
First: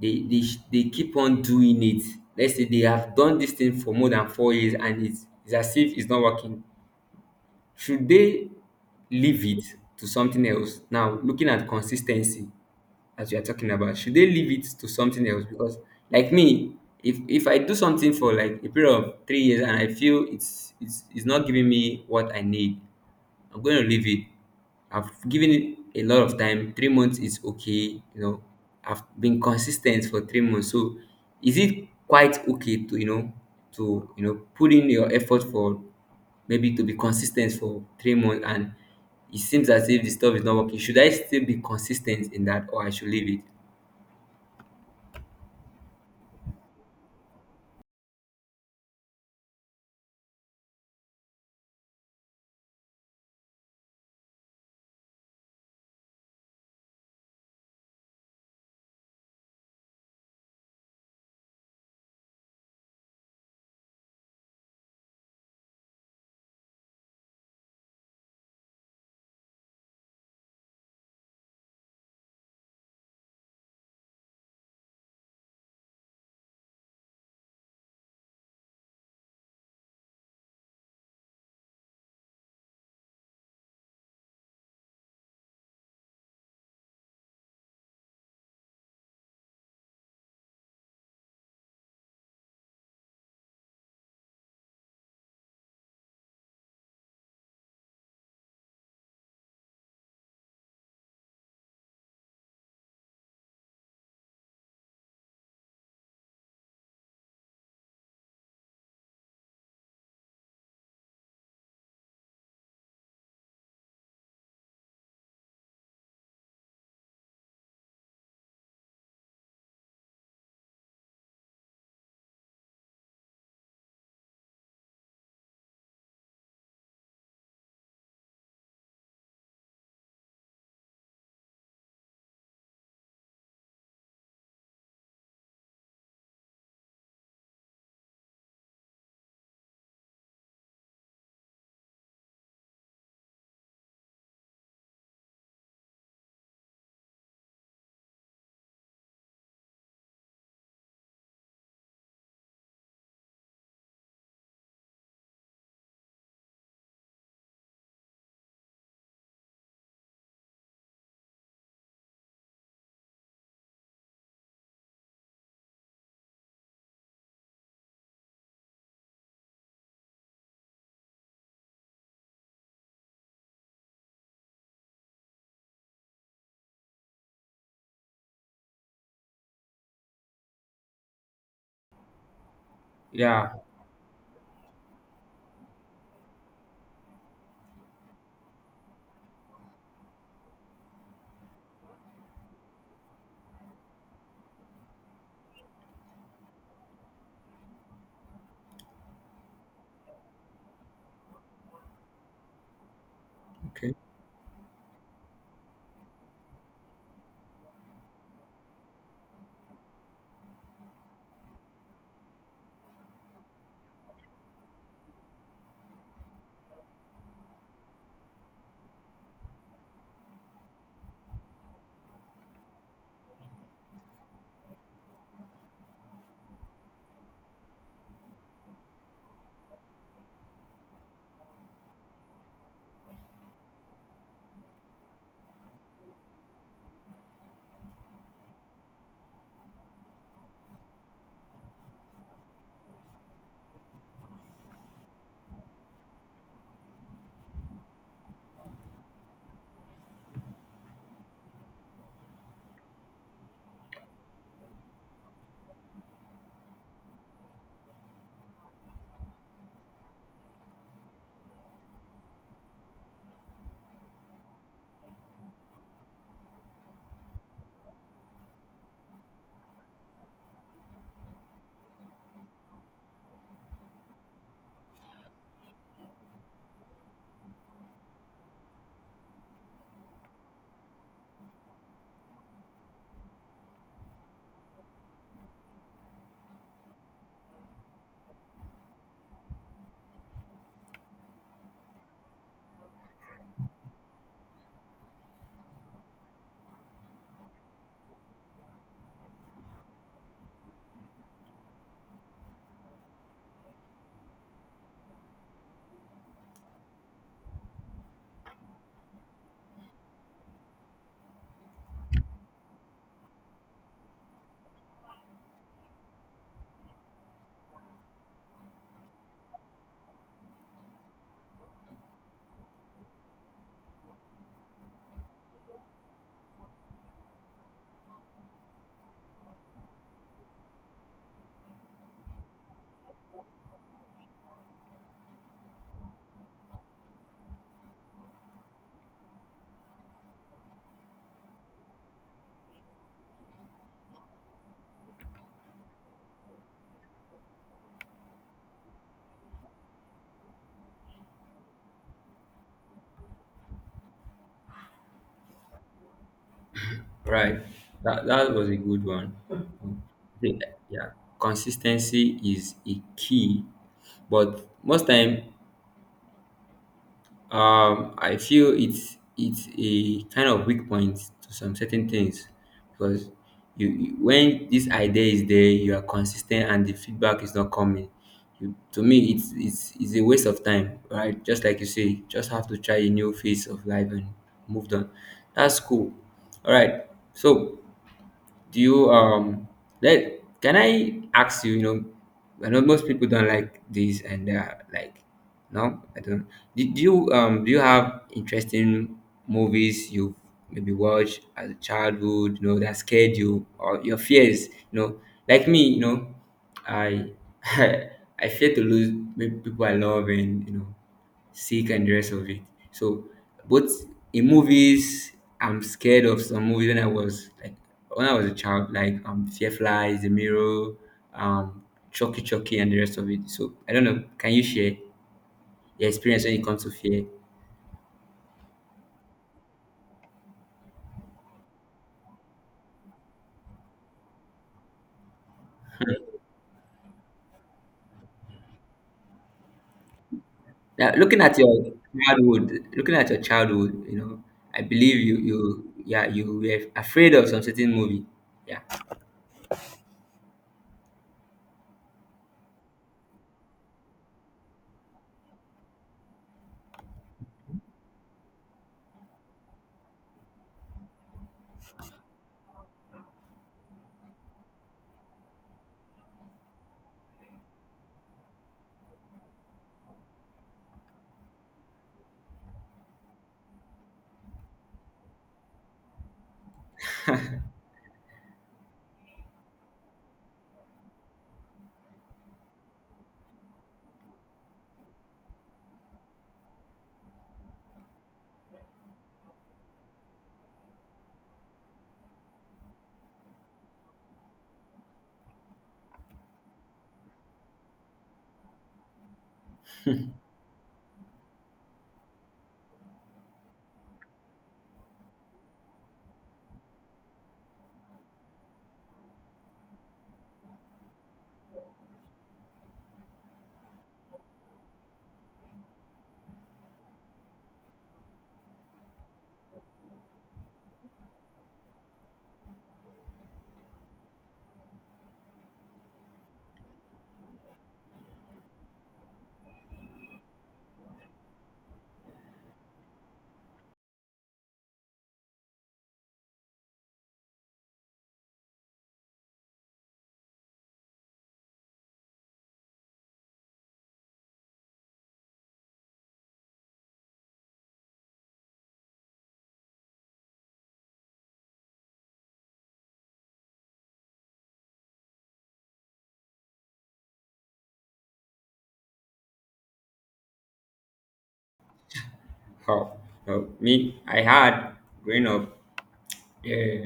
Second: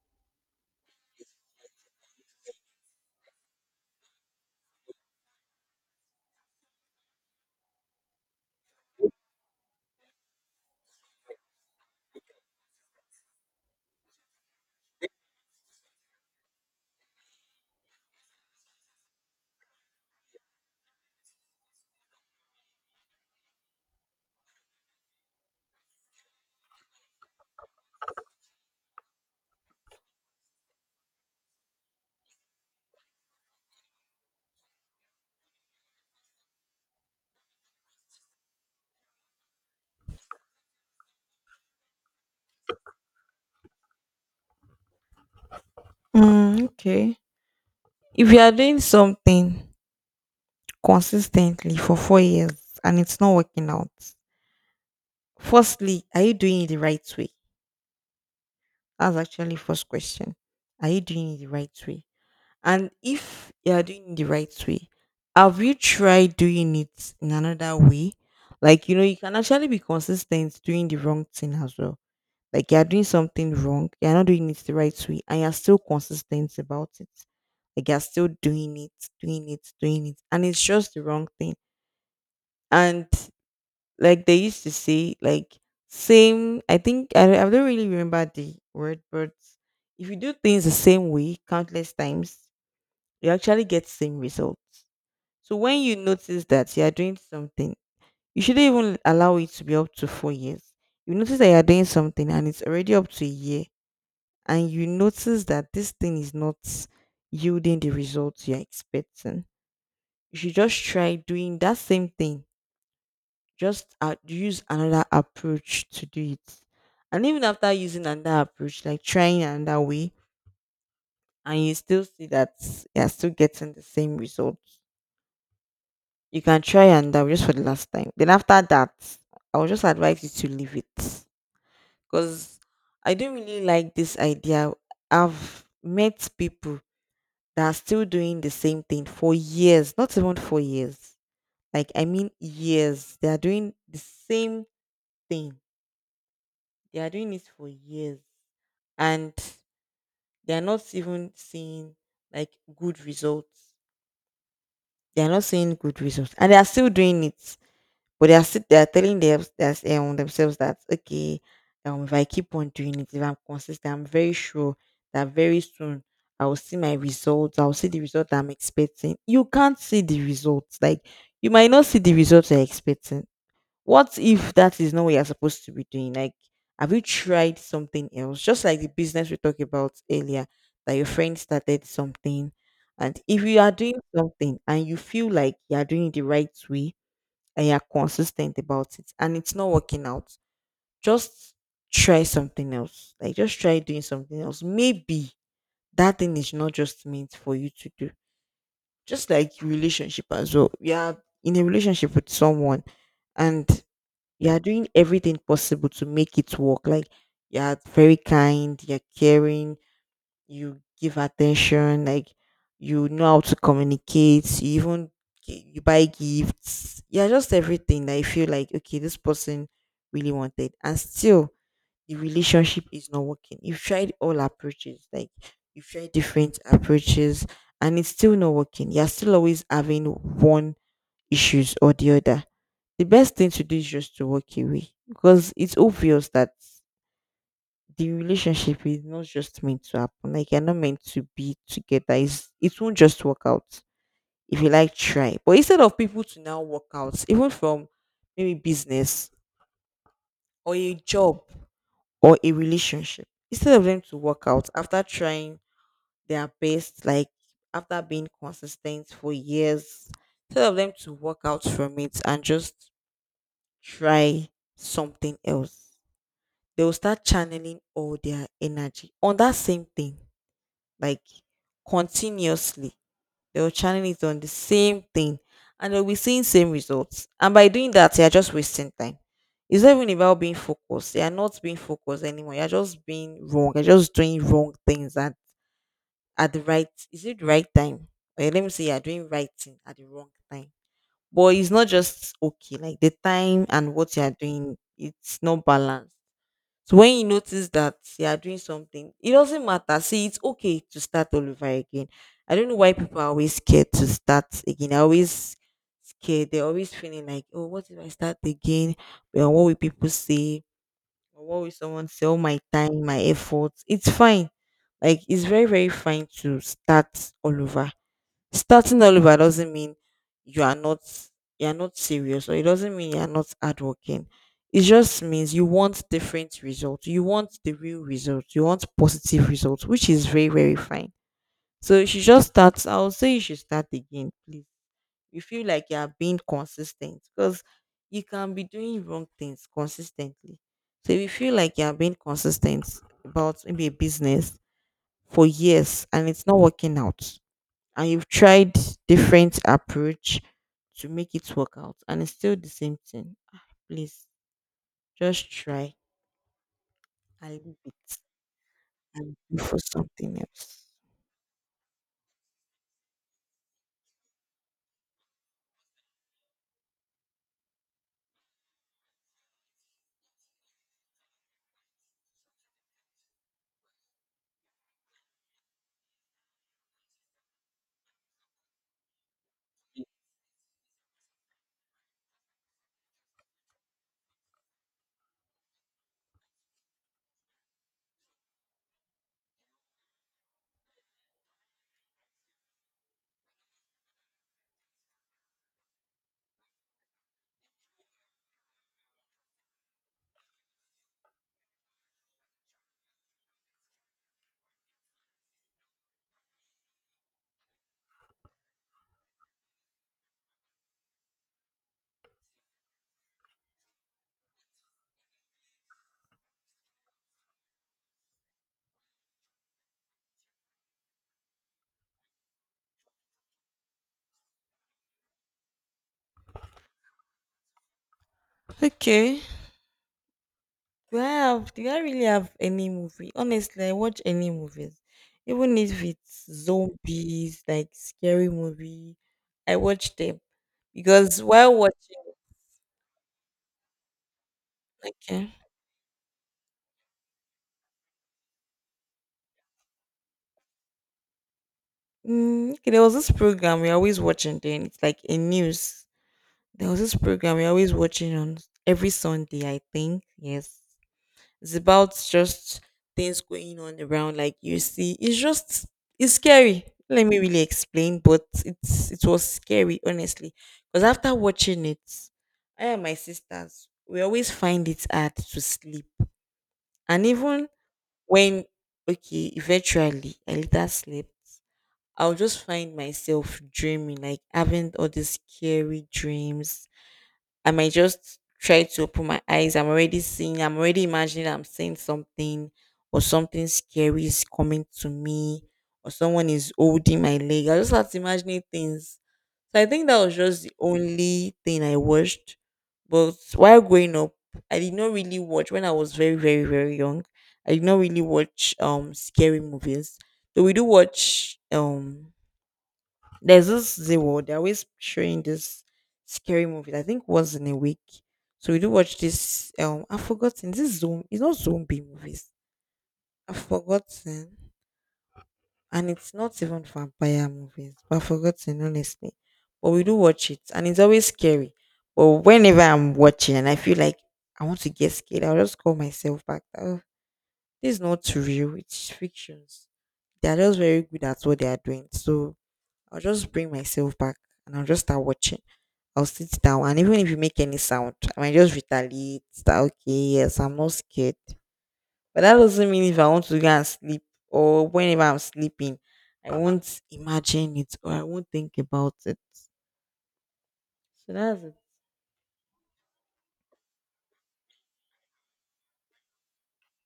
S2: they keep on doing it. Let's say they have done this thing for more than 4 years, and it's as if it's not working. Should they leave it to something else? Now, looking at consistency as we are talking about, should they leave it to something else? Because like me, if I do something for like a period of 3 years and I feel it's not giving me what I need, I'm going to leave it. I've given it a lot of time. 3 months is okay. You know, I've been consistent for 3 months. So is it quite okay to, you know, put in your effort for maybe to be consistent for 3 months and it seems as if the stuff is not working. Should I still be consistent in that, or I should leave it?
S1: okay. If you are doing something consistently for 4 years and it's not working out. Firstly, are you doing it the right way? That's actually first question. Are you doing it the right way? And if you are doing it the right way, have you tried doing it in another way? Like, you know, you can actually be consistent doing the wrong thing as well. Like, you are doing something wrong, you are not doing it the right way, and you are still consistent about it. Like you are still doing it, doing it, doing it, and it's just the wrong thing. And like they used to say, like, same. I think I don't really remember the word, but if you do things the same way countless times, you actually get same results. So when you notice that you are doing something, you shouldn't even allow it to be up to 4 years. You notice that you are doing something and it's already up to a year, and you notice that this thing is not yielding the results you are expecting. You should just try doing that same thing, just use another approach to do it. And even after using another approach, like trying another way, and you still see that you're still getting the same result, you can try another way just for the last time. Then after that, I would just advise you to leave it, because I don't really like this idea. I've met people that are still doing the same thing for years, not even for years. Like, I mean, years. They are doing the same thing, they are doing it for years, and they're not even seeing, like, good results. They're not seeing good results, and they are still doing it, but they are telling them, that, themselves, that, okay, if I keep on doing it, if I'm consistent, I'm very sure that very soon I will see my results. I will see the result that I'm expecting. You can't see the results, like you might not see the results you're expecting. What if that is not what you're supposed to be doing? Like, have you tried something else? Just like the business we talked about earlier, that your friend started something. And if
S2: Yeah.
S1: you are doing something and you feel like you are doing it the right way, and you're consistent about it, and it's not working out, just try something else. Like, just try doing something else. Maybe that thing is not just meant for you to do. Just like relationship as well. You are in a relationship with someone, and
S2: Okay.
S1: you are doing everything possible to make it work. Like, you are very kind, you're caring, you give attention, like you know how to communicate, you even you buy gifts. Yeah, just everything that you feel like, okay, this person really wanted. And still the relationship is not working. You've tried all approaches, like you've tried different approaches, and it's still not working. You're still always having one issues or the other. The best thing to do is just to walk away, because it's obvious that the relationship is not just meant to happen. Like, you're not meant to be together. It won't just work out if you like try. But instead of people to now work out, even from, maybe, business or a job or a relationship, instead of them to work out after trying their best, like after being consistent for years, instead of them to work out from it and just try something else, they will start channeling all their energy on that same thing, like continuously. They will channel it on the same thing, and they'll be seeing same results. And by doing that, they are just wasting time. It's not even about being focused. They are not being focused anymore. You're just being wrong. You're just doing wrong things at the right, is it the right time? Or let me say you're doing right thing at the wrong time. But it's not just okay. Like the time and what you're doing, it's not balanced. So when you notice that you are doing something, it doesn't matter. See, it's okay to start all over again. I don't know why people are always scared to start again. I always scared. They're always feeling like, oh, what if I start again? Well, what will people say? Or what will someone say? All my time, my efforts. It's fine. Like it's very, very fine to start all over. Starting all over doesn't mean you are not you are not serious, or it doesn't mean you are not hardworking. It just means you want different results. You want the real results. You want positive results, which is very, very fine. So you should just start. I would say you should start again, please. You feel like you are being consistent, because you can be doing wrong things consistently. So if you feel like you are being consistent about maybe a business for years and it's not working out, and you've tried different approach to make it work out and it's still the same thing ah, please just try and
S2: Right.
S1: leave it
S2: That, that was a good one.
S1: and go for something
S2: The-
S1: else.
S2: Yeah. Consistency is a key, but most time, I feel it's a kind of weak point to some certain things because you, when this idea is there, you are consistent and the feedback is not coming. You, to me, it's a waste of time, right? Just like you say, just have to try a new phase of life and moved on. That's cool. All right. So do you let, can I ask you, you know, I know most people don't like this and they're like, no, I don't. Do you do you have interesting movies you maybe watch as a childhood, you know, that scared you or your fears, you know, like me, you know, I I fear to lose maybe people I love and you know sick and the rest of it. So, but in movies, I'm scared of some movies when I was like when I was a child, like Firefly, The Mirror, um, Chucky Chucky, and the rest of it. So I don't know. Can you share your experience when it comes to fear?
S1: Okay, do I have, do I really have any movie? Honestly, I watch any movies. Even if it's zombies, like scary movie, I watch them,
S2: Now, looking
S1: because
S2: at
S1: while
S2: your
S1: watching,
S2: childhood, looking at your childhood, I believe you
S1: okay.
S2: you yeah, you were afraid of some certain movie. Yeah.
S1: Mm, okay, there was this program we always watching then. It's like a news. There was this program we're always watching on every Sunday, I think. Yes. It's about just things going on around. Like you see, it's just it's scary. Let me really explain, but it's it was scary, honestly. Because after watching it, I and my sisters, we always find it hard to sleep. And even when okay, eventually I later slept, I'll just find myself dreaming, like having all these scary dreams. I might just try to open my eyes. I'm already seeing, I'm already imagining I'm seeing something, or something scary is coming to me, or someone is holding my leg. I just start imagining things. So I think that was just the only thing I watched. But while growing up, I did not really watch when I was very, very, very young. I did not really watch scary movies. Though we do watch there's this Zewo. They're always showing this scary movies. I think once in a week. So we do watch this. I've forgotten. This zoom. It's not zombie movies. I've forgotten, and it's not even vampire movies. But I've forgotten honestly. But we do watch it, and it's always scary. But whenever I'm watching, and I feel like I want to get scared, I'll just call myself back. Oh, this is not real. It's fictions. They are just very good at what they are doing. So I'll just bring myself back and I'll just start watching. I'll sit down, and even if you make any sound, I might just retaliate that okay, yes, I'm not scared. But that doesn't mean if I want to go and sleep or whenever I'm sleeping, I won't imagine it or I won't think about it. So that's it.
S2: How? So, me, I had growing up. Yeah,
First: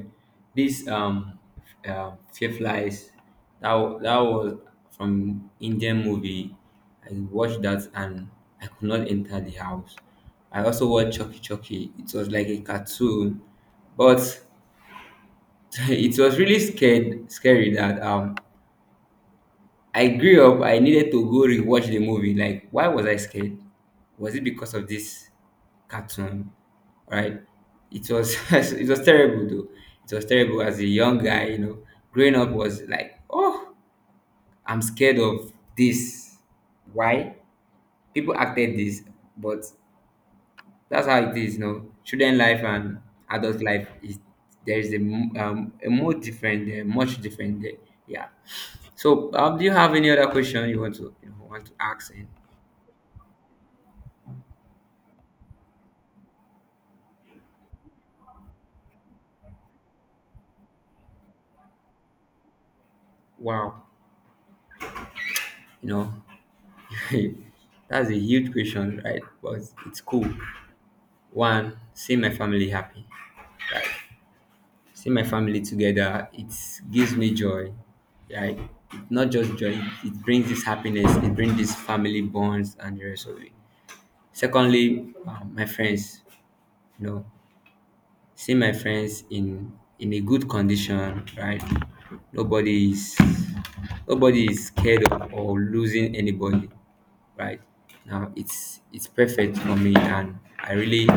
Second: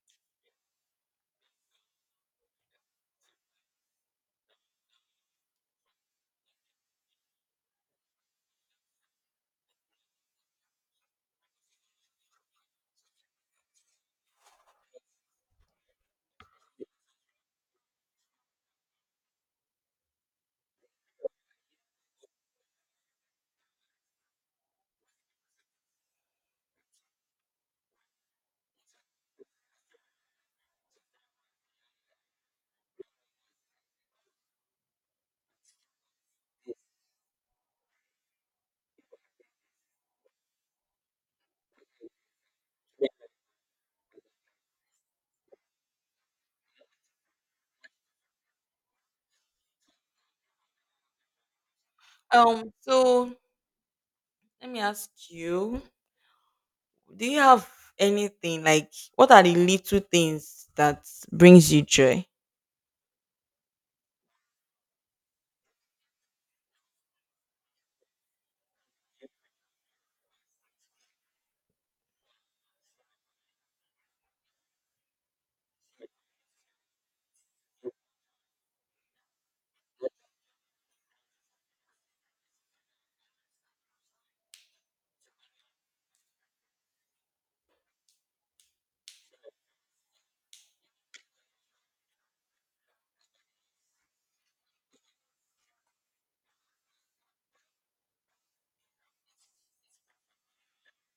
S2: this Fear Flies, that was from Indian movie. I watched that and I could not enter the house. I also watched Chucky Chucky. It was like a cartoon, but it was really scary that I grew up, I needed to go rewatch the movie. Like, why was I scared? Was it because of this cartoon? Right? It was it was terrible though. It was terrible as a young guy, you know. Growing up was like, oh, I'm scared of this. Why? People acted this, but that's how it is, you know. Children life and adult life is there is a more different there, much different there. Yeah. So, do you have any other question you want to ask? And
S1: So let me ask you, do you have anything like what are the little things that brings you joy?
S2: wow, you know, that's a huge question, right? But it's cool. One, see my family happy, right? See my family together. It gives me joy, right? Not just joy. It brings this happiness. It brings this family bonds and the rest of it. Secondly, my friends, you know, see my friends in a good condition, right? Nobody is nobody is scared of or losing anybody, right? Now it's perfect for me, and I really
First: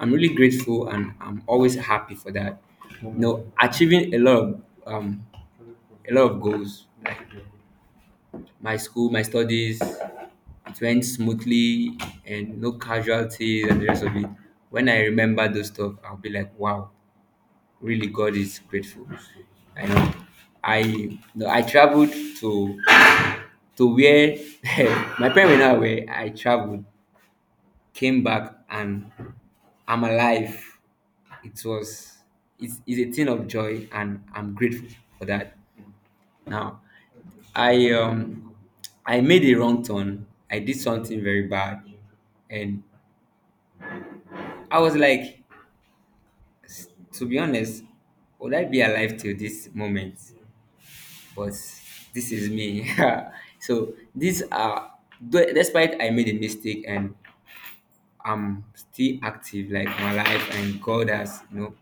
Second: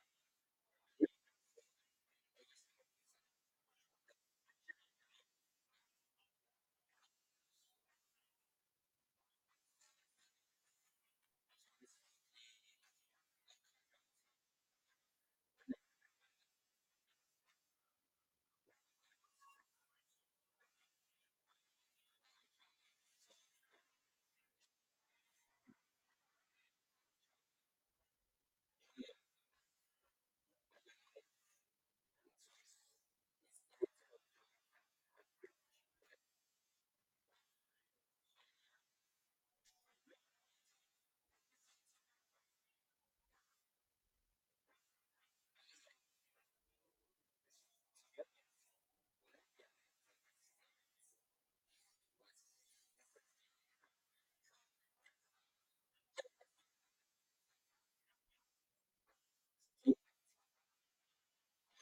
S2: I'm really grateful, and I'm always happy for that. You know, achieving um a lot of goals, my school, my studies, it went smoothly and no casualties and the rest of it. When I remember those stuff, I'll be like, wow, really God is grateful. I know. I no, I traveled to where my parents were not aware. I traveled, came back, and I'm alive. It was it's a thing of joy, and I'm grateful for that. Now, I um I made a wrong turn. I did something very bad, and I was like, to be honest, would I be alive till this moment? But this is me. So these are despite I made a mistake and I'm still active, like my life and God has.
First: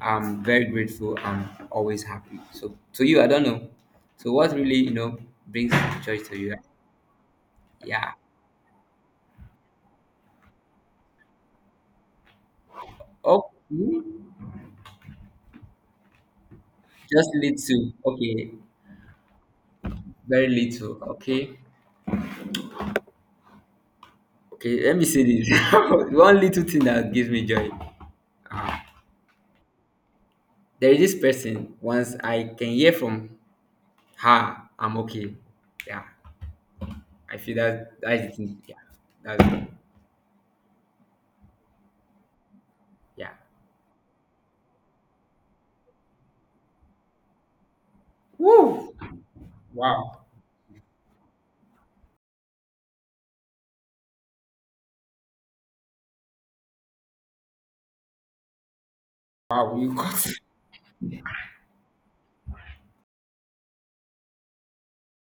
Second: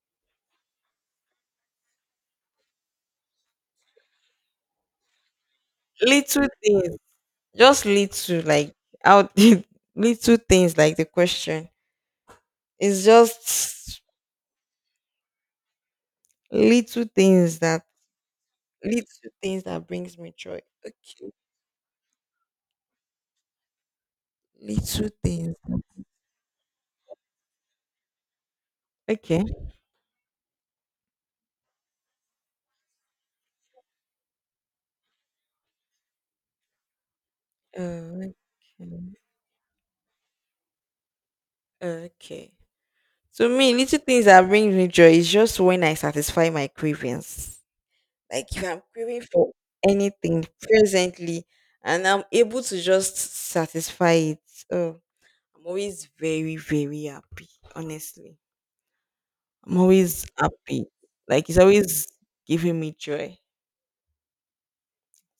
S2: I'm very grateful. I'm always happy. So to you, I don't know. So what really brings joy to
S1: Little
S2: you?
S1: things. Just
S2: Yeah.
S1: little like out. Little things like the question. It's just
S2: Okay.
S1: little
S2: Just
S1: things that
S2: little. Okay.
S1: little things that brings me
S2: Very
S1: joy.
S2: little.
S1: Okay.
S2: Okay. Okay, let me
S1: Little
S2: say this.
S1: things.
S2: One little thing that gives me joy. Uh,
S1: Okay.
S2: there is this person. Once I can hear from her, I'm okay. Yeah, I feel that that's the
S1: Uh,
S2: thing. Yeah,
S1: okay.
S2: that's
S1: Okay.
S2: yeah.
S1: To me, little things that brings me joy is just when I satisfy my cravings. Like if I'm craving for
S2: Wow,
S1: anything presently and I'm able to just satisfy it. Oh, I'm always very, very happy, honestly. I'm
S2: wow, you
S1: always
S2: got
S1: happy. Like it's always giving me joy.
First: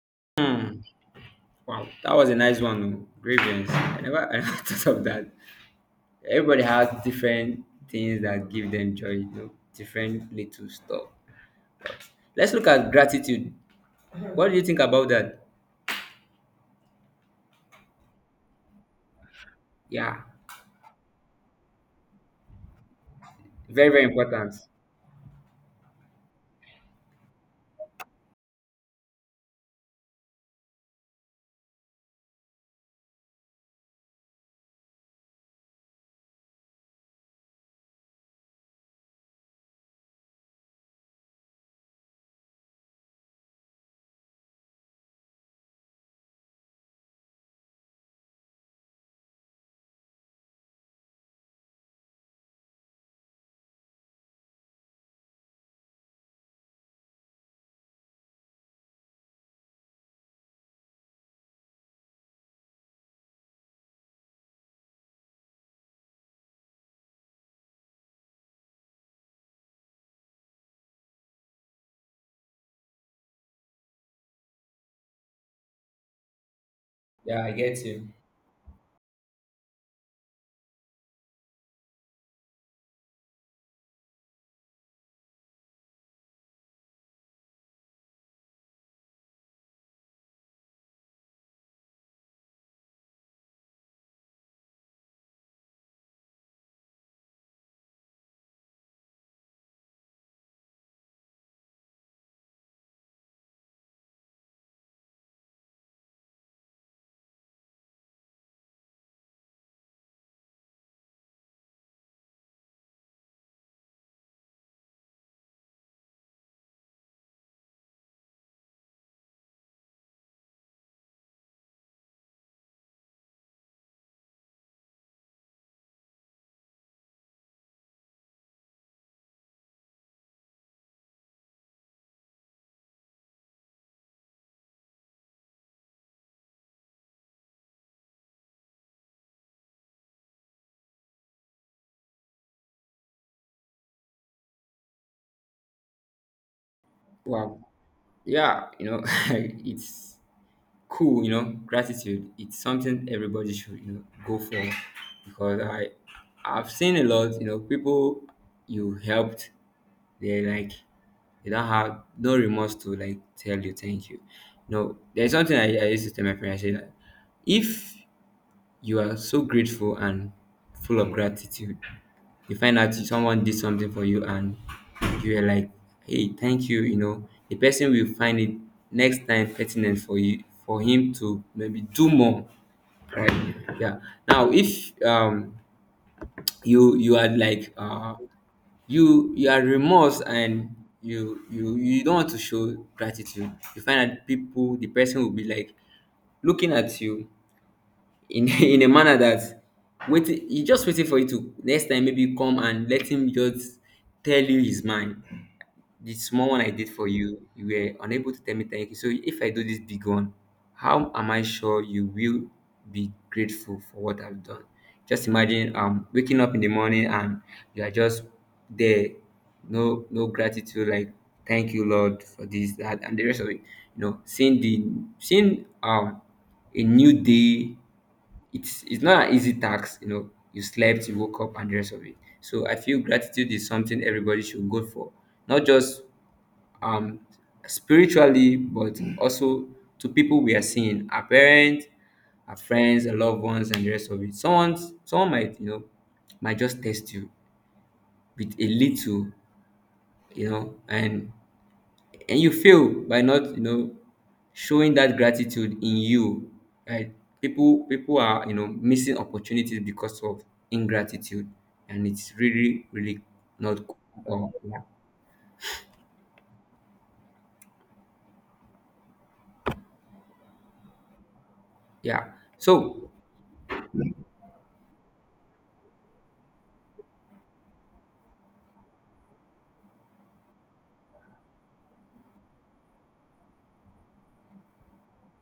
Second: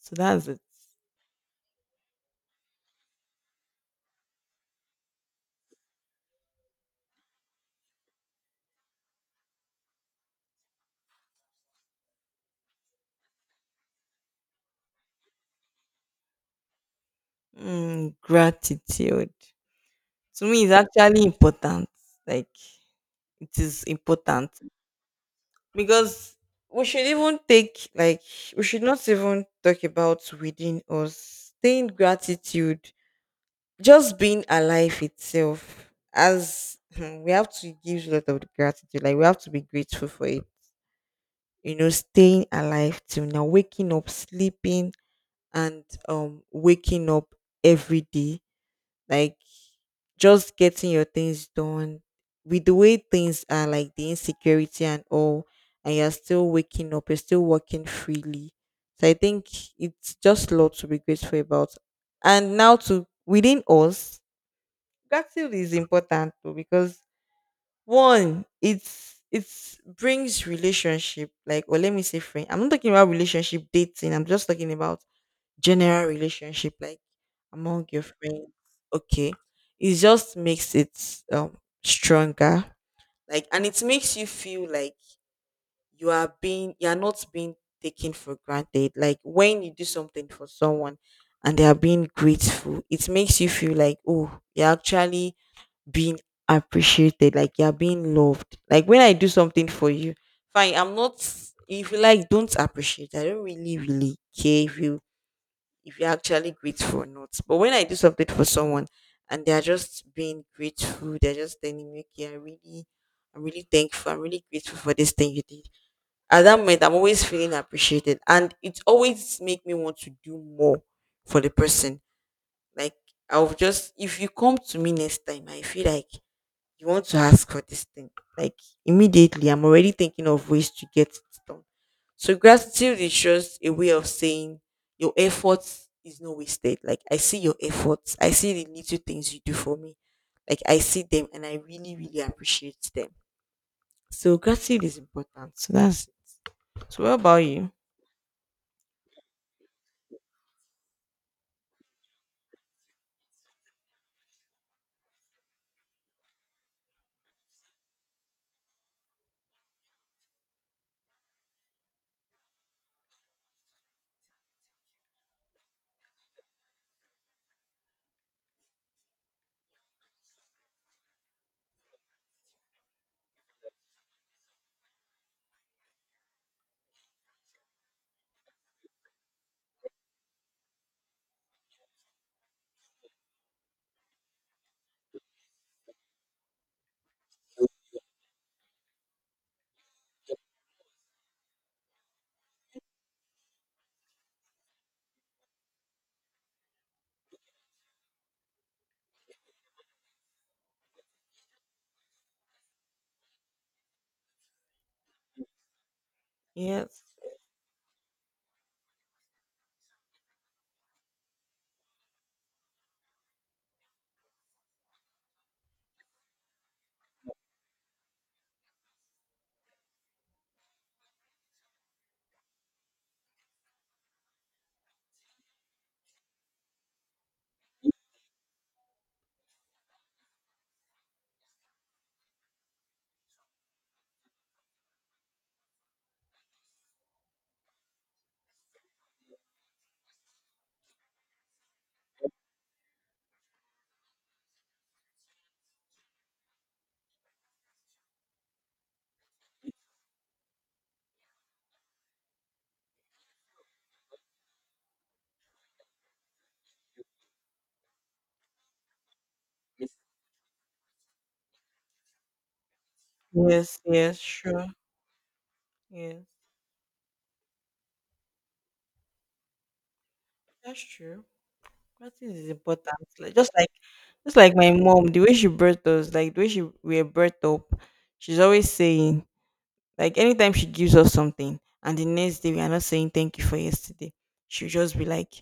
S1: So that's it.
S2: wow. That was a nice one. Oh. Grievance. I never thought of that. Everybody has different things that give them joy. You know, different little stuff. Let's look at gratitude. What do you think about that?
S1: Mm, gratitude
S2: Yeah,
S1: to me is actually important. Like it is
S2: very very
S1: important,
S2: important.
S1: because we should even take like we should not even talk about within us. Saying gratitude, just being alive itself. As hmm, we have to give a lot of gratitude, like we have to be grateful for it. You know, staying alive till now, waking up, sleeping, and waking up every day, like just getting your things done, with the way things are, like the insecurity and all, and you're still waking up, you're still working freely, so I think it's just a lot to be grateful about. And now to within us, gratitude is important too, because one, it's brings relationship, like or let me say friend, I'm not talking about relationship dating, I'm just talking about general relationship, like
S2: Yeah, I get
S1: among your
S2: you.
S1: friends, okay, it just makes it um stronger, like, and it makes you feel like you are being you're not being taken for granted. Like when you do something for someone and they are being grateful, it makes you feel like, oh, you're actually being appreciated, like you're being loved. Like when I do something for you, fine, I'm not, if you like don't appreciate, I don't really really care if you if you're actually grateful or not. But when I do something for someone and they're just being grateful, they're just telling me, okay, I really, I'm really thankful, I'm really grateful for this thing you did. At that moment, I'm always feeling appreciated, and it always make me want to do more for the person. Like I'll just, if you come to me next time, I feel like you want to ask for this thing. Like immediately, I'm already thinking of ways to get it done. So gratitude is just a way of saying your efforts is not wasted. Like I see your efforts, I see the little things you do for me. Like I see them, and I really, really appreciate them. So gratitude is important. So that's. So what about
S2: Wow.
S1: you?
S2: Yeah, it's cool, gratitude. It's something everybody should, go for, because I've seen a lot, people you helped, they're like they don't have no remorse to like tell you thank you. No, there's something I used to tell my parents, I say that if you are so grateful and full of gratitude. You find out someone did something for you and you are like, hey, thank you. The person will find it next time pertinent for you, for him to maybe do more. Right? Yeah. Now if you are like you are remorse and you don't want to show gratitude, you find that people, the person will be like looking at you in in a manner that, waiting, he just waiting for you to next time maybe come and let him just tell you his mind. The small one I did
S1: Yes.
S2: for you, you were unable to tell me thank you. So if I do this big one, how am I sure you will be grateful for what I've done? Just imagine waking up in the morning and you are just there, no, no gratitude, like, thank you Lord for this, that, and the rest of it. You know seeing the seeing um a new day. It's not an easy task, you slept, you woke up, and the rest of it. So I feel gratitude is something everybody should go for, not just um spiritually, but also to people we are seeing, our parents, our friends, our loved ones, and the rest of it. Someone might just test you with a little, you know and and you fail by not, showing that gratitude in you, right? People are, missing opportunities because of ingratitude, and it's really really not
S1: Yes.
S2: cool.
S1: Yes. Sure.
S2: Yeah,
S1: Yes. That's true.
S2: yeah.
S1: Gratitude is important.
S2: So
S1: Like just like Just like my mom, the way she birthed us, like the way she we were birthed up, she's always saying, like anytime she gives us something and the next day we are not saying thank you for yesterday, she'll just be like,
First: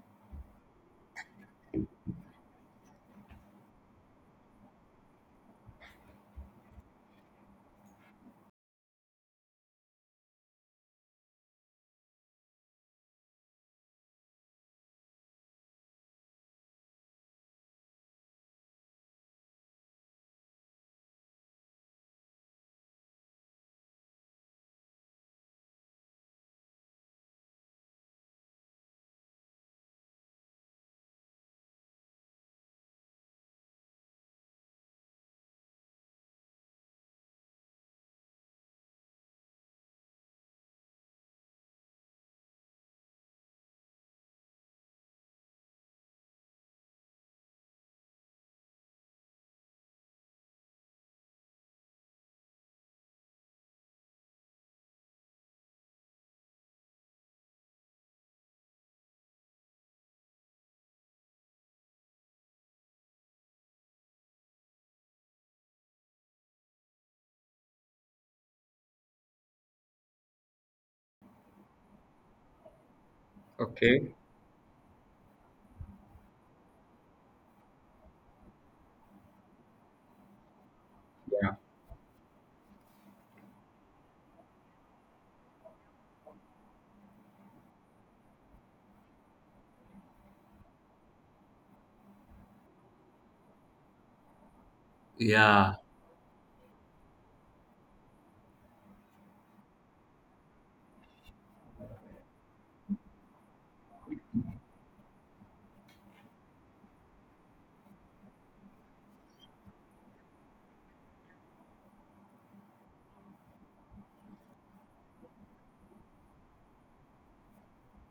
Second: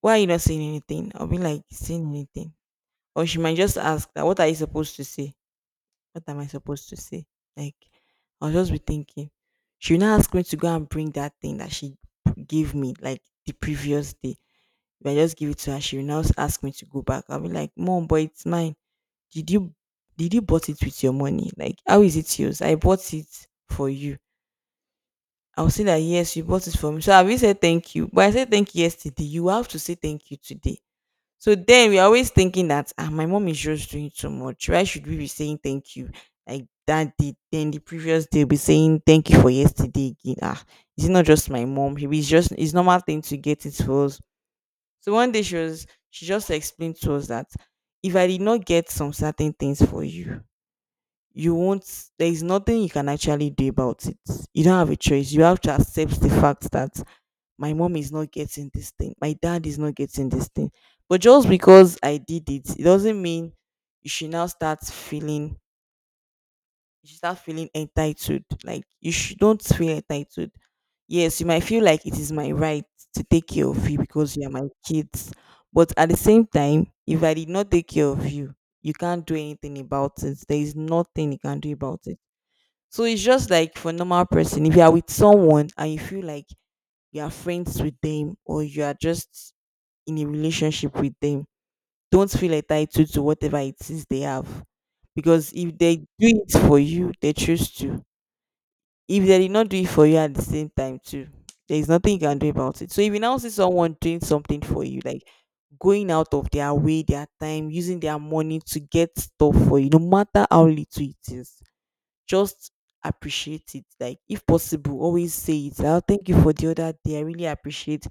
S1: why are you not saying anything? I'll be like, saying anything. Or she might just ask that what are you supposed to say? What am I supposed to say? Like I'll just be thinking. She'll not ask me to go and bring that thing that she gave me like the previous day. If I just give it to her, she will now ask me to go back. I'll be like, Mom, but it's mine. Did you did you bought it with your money? Like how is it yours? I bought it for you. I'll say that yes, you bought it for me. So have you said thank you? But I said thank you yesterday. You have to say thank you today. So then we're always thinking that ah, my mom is just doing too much. Why should we be saying thank you? Like that day, then the previous day will be saying thank you for yesterday again. Ah, it's not just my mom. It's just it's normal thing to get it for us. So one day she was she just explained to us that if I did not get some certain things for you, you won't there is nothing you can actually do about it. You don't have a choice, you have to accept the fact that my mom is not getting this thing, my dad is not getting this thing. But just because I did it, it doesn't mean you should now start feeling you should start feeling entitled. Like you should don't feel entitled. Yes, you might feel like it is my right to take care of you
S2: okay,
S1: because you are my kids, but at the same time, if I did not take care of you, you can't do anything about it. There is nothing you
S2: yeah,
S1: can do about it. So it's just like for normal person, if you are with someone and you feel like you are friends with them or you are just in a relationship with them, don't feel entitled to whatever it is they have. Because
S2: yeah,
S1: if they do it for you, they choose to. If they did not do it for you at the same time too, there is nothing you can do about it. So if you now see someone doing something for you, like going out of their way, their time, using their money to get stuff for you, no matter how little it is, just appreciate it. Like if possible, always say it. I'll thank you for the other day. I really appreciate.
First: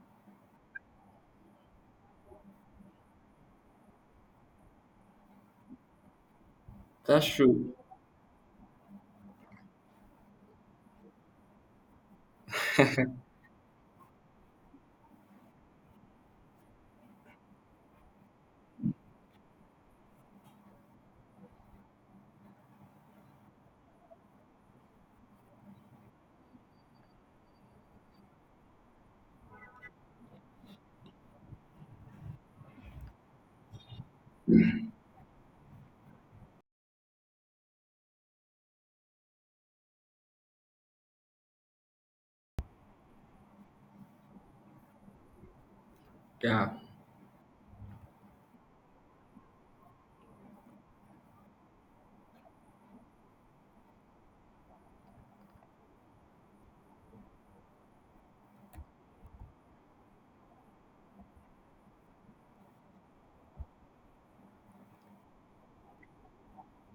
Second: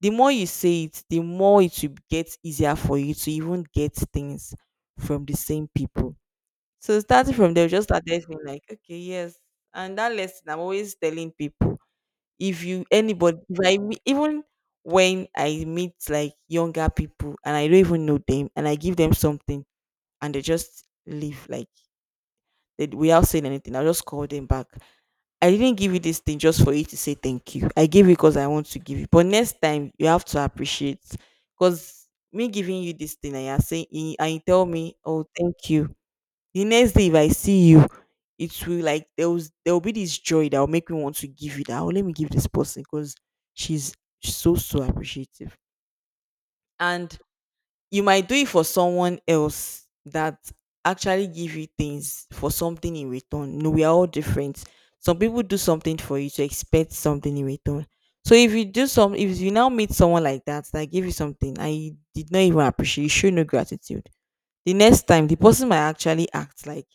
S1: The more you say it, the more it will get easier for you to even get things from the same people. So
S2: that's
S1: starting from there,
S2: true,
S1: just started being like, okay, yes. And that lesson I'm always telling people. If you anybody if I me- Even when I meet like younger people and I don't even know them and I give them something and they just leave like they, without saying anything, I'll just call them back. I didn't give you this thing just for you to say thank you. I gave you because I want to give you. But next time you have to appreciate, because me giving you this thing and you're saying and you tell me, oh, thank you. The next day if I see you, it will like there will be this joy that will make me want to give you that. Oh, let me give this person because she's so appreciative.
S2: yeah.
S1: And you might do it for someone else that actually give you things for something in return. No, we are all different. Some people do something for you to expect something in return. So if you now meet someone like that that give you something and you did not even appreciate, you show no gratitude. The next time, the person might actually act like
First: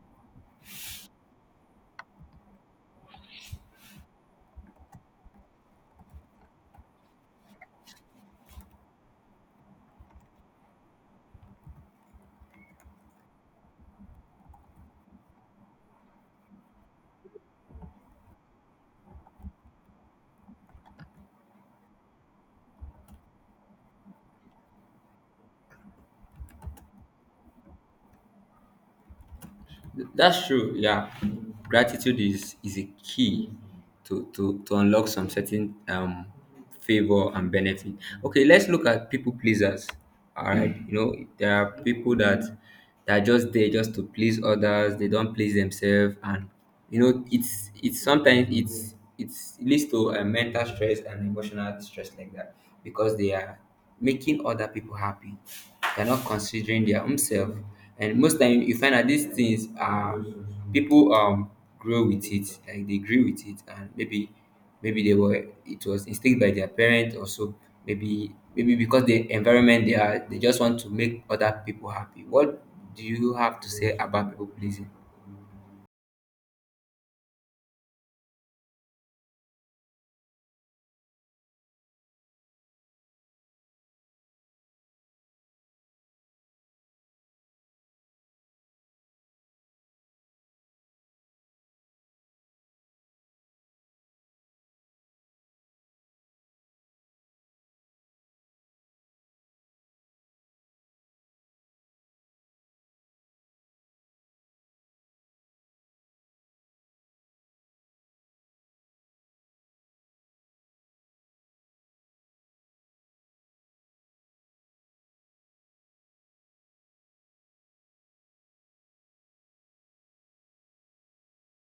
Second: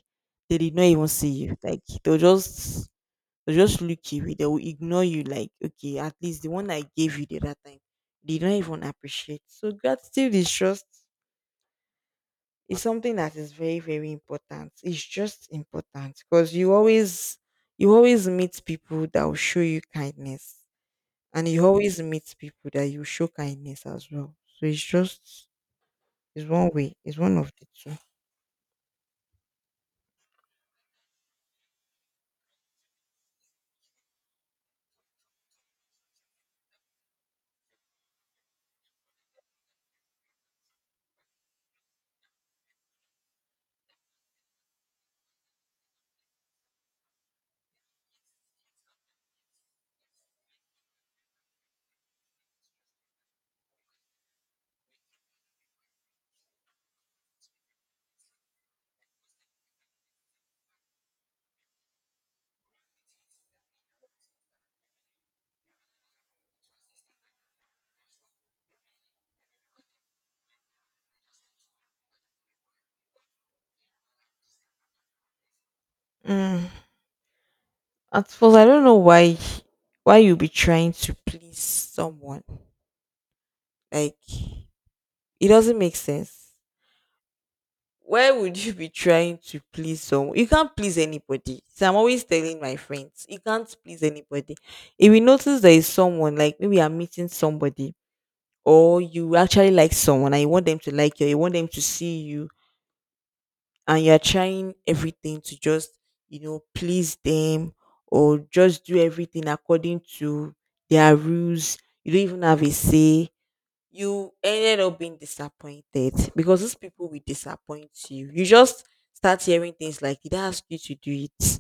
S1: they did not even see you. Like they'll just look you. They will ignore you. Like okay, at least the one I gave you the other time, they don't even appreciate. So gratitude is just it's something that is very, very important. It's just important because you always meet people that will show you kindness. And you always meet people that you show kindness as well. So it's just it's one way. It's one of the two.
S2: That's true. Yeah, gratitude is a key to unlock some certain favor and benefit. Okay, let's look at people pleasers. All right, you know there are people that are just there just to please others. They don't please themselves, and you know it's sometimes it leads to a mental stress and emotional stress like that, because they are making other people happy. They're not considering their own self. And most time you find that these things are people grow with it, like they grew with it, and maybe they were, it was instilled by their parent or so. Maybe because the environment they are, they just want to make other people happy. What do you have to say about people pleasing?
S1: Mm. At first, I don't know why you be trying to please someone. Like it doesn't make sense. Why would you be trying to please someone? You can't please anybody. So I'm always telling my friends, you can't please anybody. If you notice there is someone, like maybe you're meeting somebody, or you actually like someone and you want them to like you, or you want them to see you, and you're trying everything to just, you know, please them or just do everything according to their rules. You don't even have a say. You ended up being disappointed because those people will disappoint you. You just start hearing things like, "Did I ask you to do it?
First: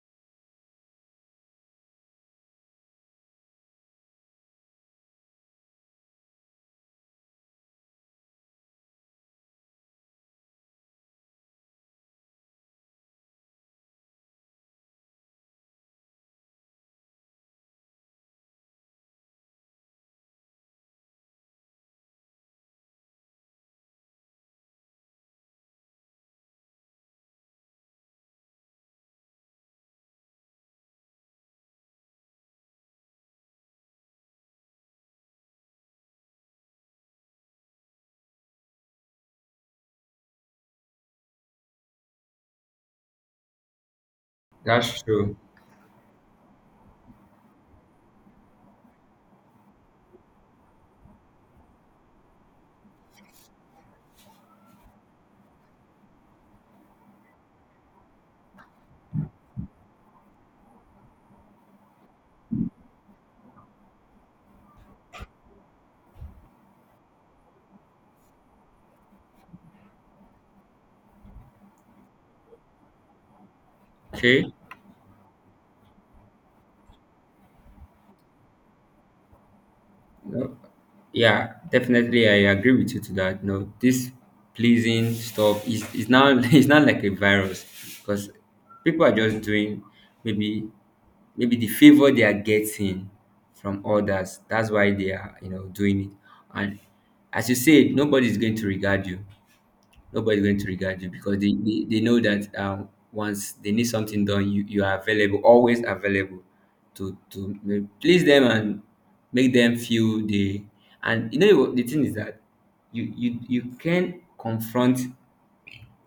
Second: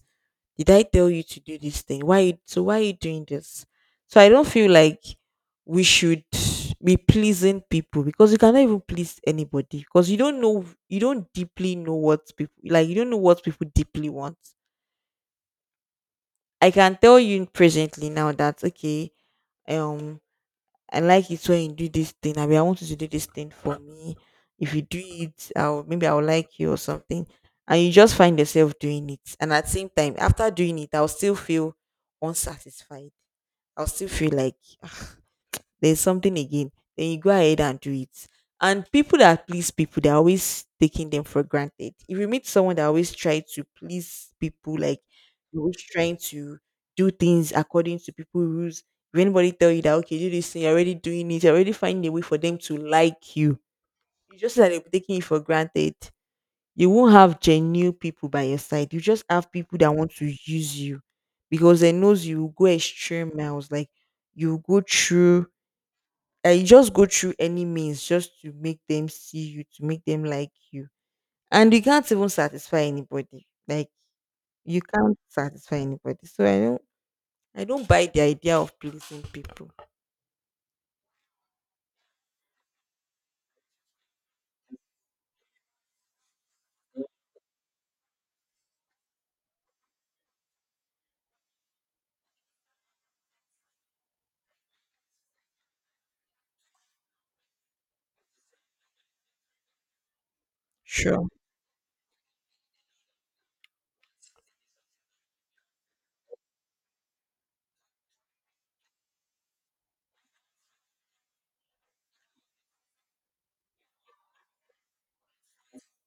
S1: Did I tell you to do this thing? Why? So why are you doing this?" So I don't feel like we should be pleasing people, because you cannot even please anybody because you don't deeply know what people like, you don't know what people deeply want. I can tell you presently now that okay, um I like it when you do this thing. I mean, I want you to do this thing for me. If you do it, I'll maybe I'll like you or something. And you just find yourself doing it. And at the same time, after doing it, I'll still feel unsatisfied. I'll still feel like, "Ah, there's something again," then you go ahead and do it. And people that please people, they're always taking them for granted. If you meet someone that always try to please people, like
S2: That's true.
S1: you're always trying to do things according to people rules. If anybody tell you that okay, do this thing, you're already doing it, you're already finding a way for them to like you. You just that they'll taking it for granted. You won't have genuine people by your side. You just have people that want to use you because they knows you will go extreme miles. Like you will go through that you just go through any means just to make them see you, to make them like you. And you can't even satisfy anybody. Like
S2: Okay.
S1: you can't satisfy anybody. So I don't buy the idea of pleasing people.
S2: No, yeah, definitely, I agree with you to that. No, this pleasing stuff is now it's not like a virus, because people are just doing, maybe, the favor they are getting from others. That's why they are, doing it. And as you said, nobody's going to regard you,
S1: Sure.
S2: because they know that, once they need something done, you are available, always available to please them and make them feel they. And you know, the thing is that you can confront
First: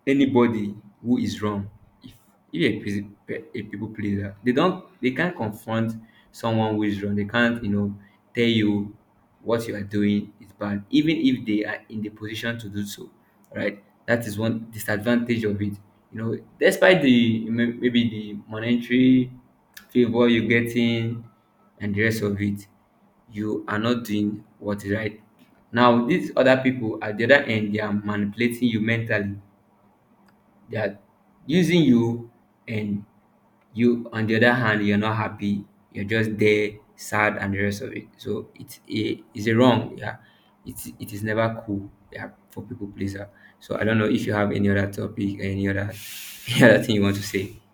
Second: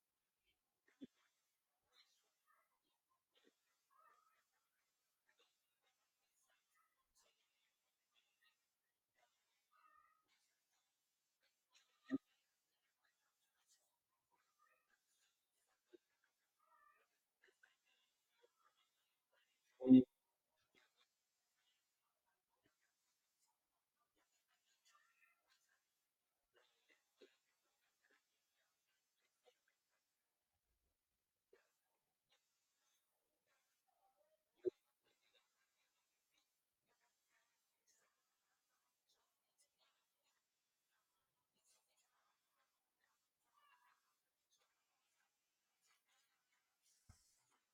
S2: anybody who is wrong. If a people pleaser, they can't confront someone who is wrong. They can't, tell you what you are doing is bad, even if they are in the position to do so, right? That is one disadvantage of it. Despite the maybe the monetary favor you're getting and the rest of it, you are not doing what is right. Now, these other people at the other end, they are manipulating you mentally, they're using you, and you, on the other hand, you're not happy. You're just there, sad, and the rest of it. So it's a wrong. Yeah, it is never cool. Yeah, for people pleaser. So I don't know if you have any other topic, any other any other thing you want to say.